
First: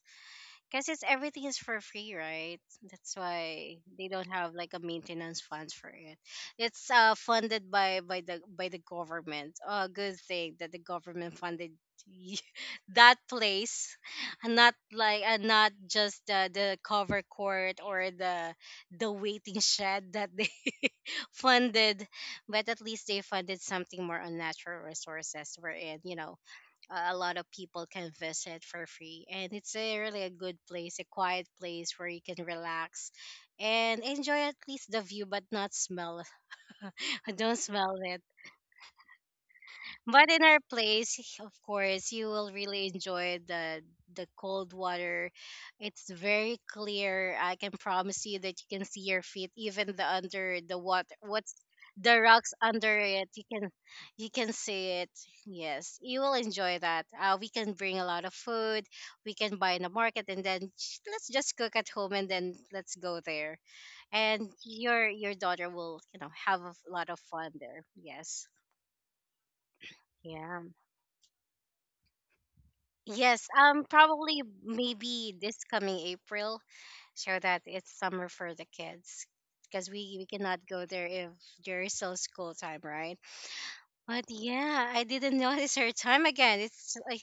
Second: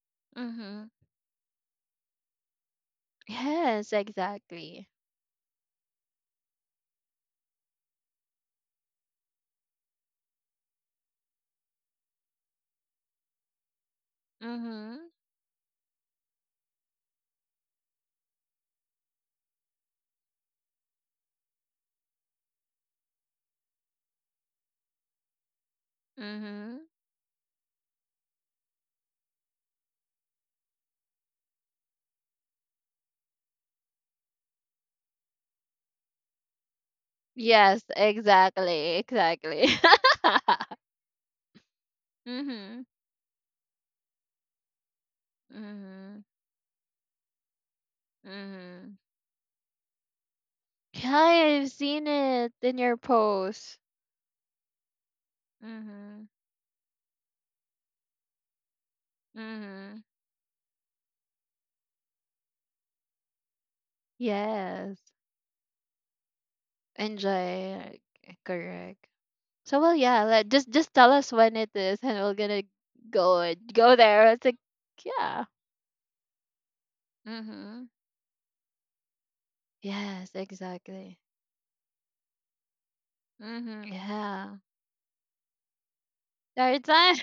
Because Mhm. it's everything is for free, right? That's why Yes, they don't have like a exactly. maintenance funds for it. It's funded by by the government. Oh, good thing that the government funded y- [laughs] that place, and not Mhm. like, and not just the cover court or the waiting shed that they [laughs] funded, but at least they funded something more on natural resources, wherein, you know, Mhm. A lot of people can visit for free, and it's a really a good place, a quiet place where you can relax and enjoy, at least the view, but not smell. [laughs] Don't Yes, smell it. exactly. Exactly. But in our [laughs] place, [laughs] of course, you will Mhm. really enjoy the cold water. It's Mhm. very clear. I can promise you that you can Mhm. see your feet, even the under the water. Yeah, What's I've seen the it rocks in under your it? You can, post. you can see it. Yes, you Mhm. will enjoy that. We can bring a lot of food. We can buy in the Mhm. market, and then let's just cook at home, and then let's go there. And Yes. Your daughter will, you know, have a lot of fun Enjoy, there. like, Yes. correct. So well, yeah. Let Yeah. Just tell us when it is, and we're gonna go Yes, and go there. probably It's like, maybe yeah. this coming April, so that Mhm. it's summer for the kids, because we Yes, cannot go there exactly. if there is still school time, right? Mhm. But Yeah. yeah, I didn't [laughs] notice her time again. Third It's time. like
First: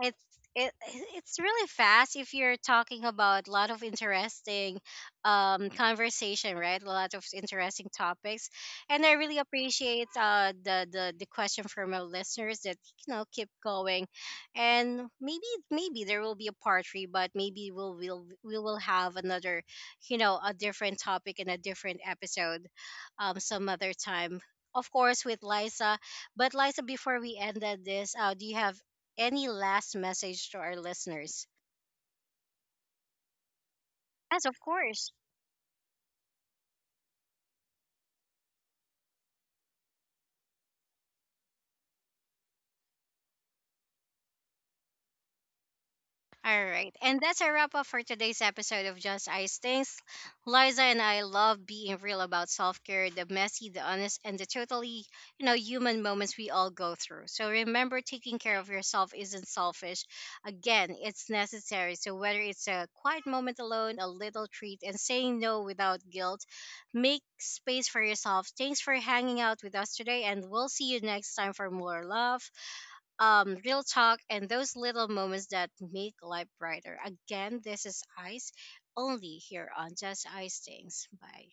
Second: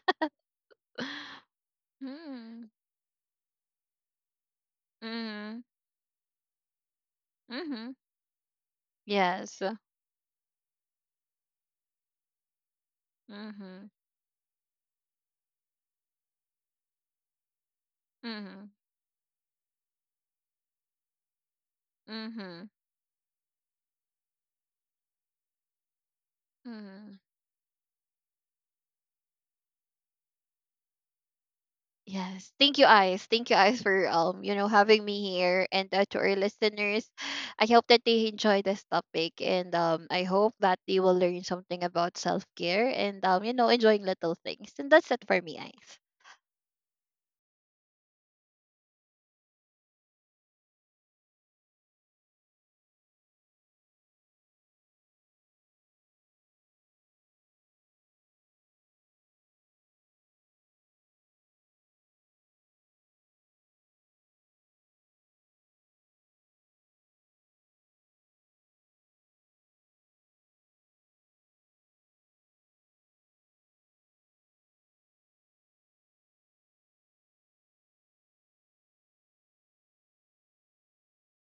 it's it, it's [laughs] really fast if you're Mhm. talking about a lot of interesting Mhm. Conversation, right, a lot of interesting Mhm. [laughs] topics, and I really Yes. appreciate the the question from our listeners that, you know, keep Mhm. going. And maybe, there will be a part 3, but maybe we Mhm. will have another, you know, a different topic and a different episode, Mhm. Some other time, of course, with Liza. But Liza, Mhm. before we ended this, do you have any last message to our listeners? Yes. Thank you, Ice. Thank you, Ice, for, Yes, you of know, having course. me here, and to our listeners. I hope that they enjoy this topic, and I hope that they will learn something about self care, and, you know, enjoying little things. And that's it for me, Ice. All right. And that's a wrap up for today's episode of Just Ice Things. Liza and I love being real about self care, the messy, the honest, and the totally, you know, human moments we all go through. So remember, taking care of yourself isn't selfish. Again, it's necessary. So whether it's a quiet moment alone, a little treat, and saying no without guilt, make space for yourself. Thanks for hanging out with us today, and we'll see you next time for more love, real talk, and those little moments that make life brighter. Again, this is Ice, only here on Just Ice Things. Bye.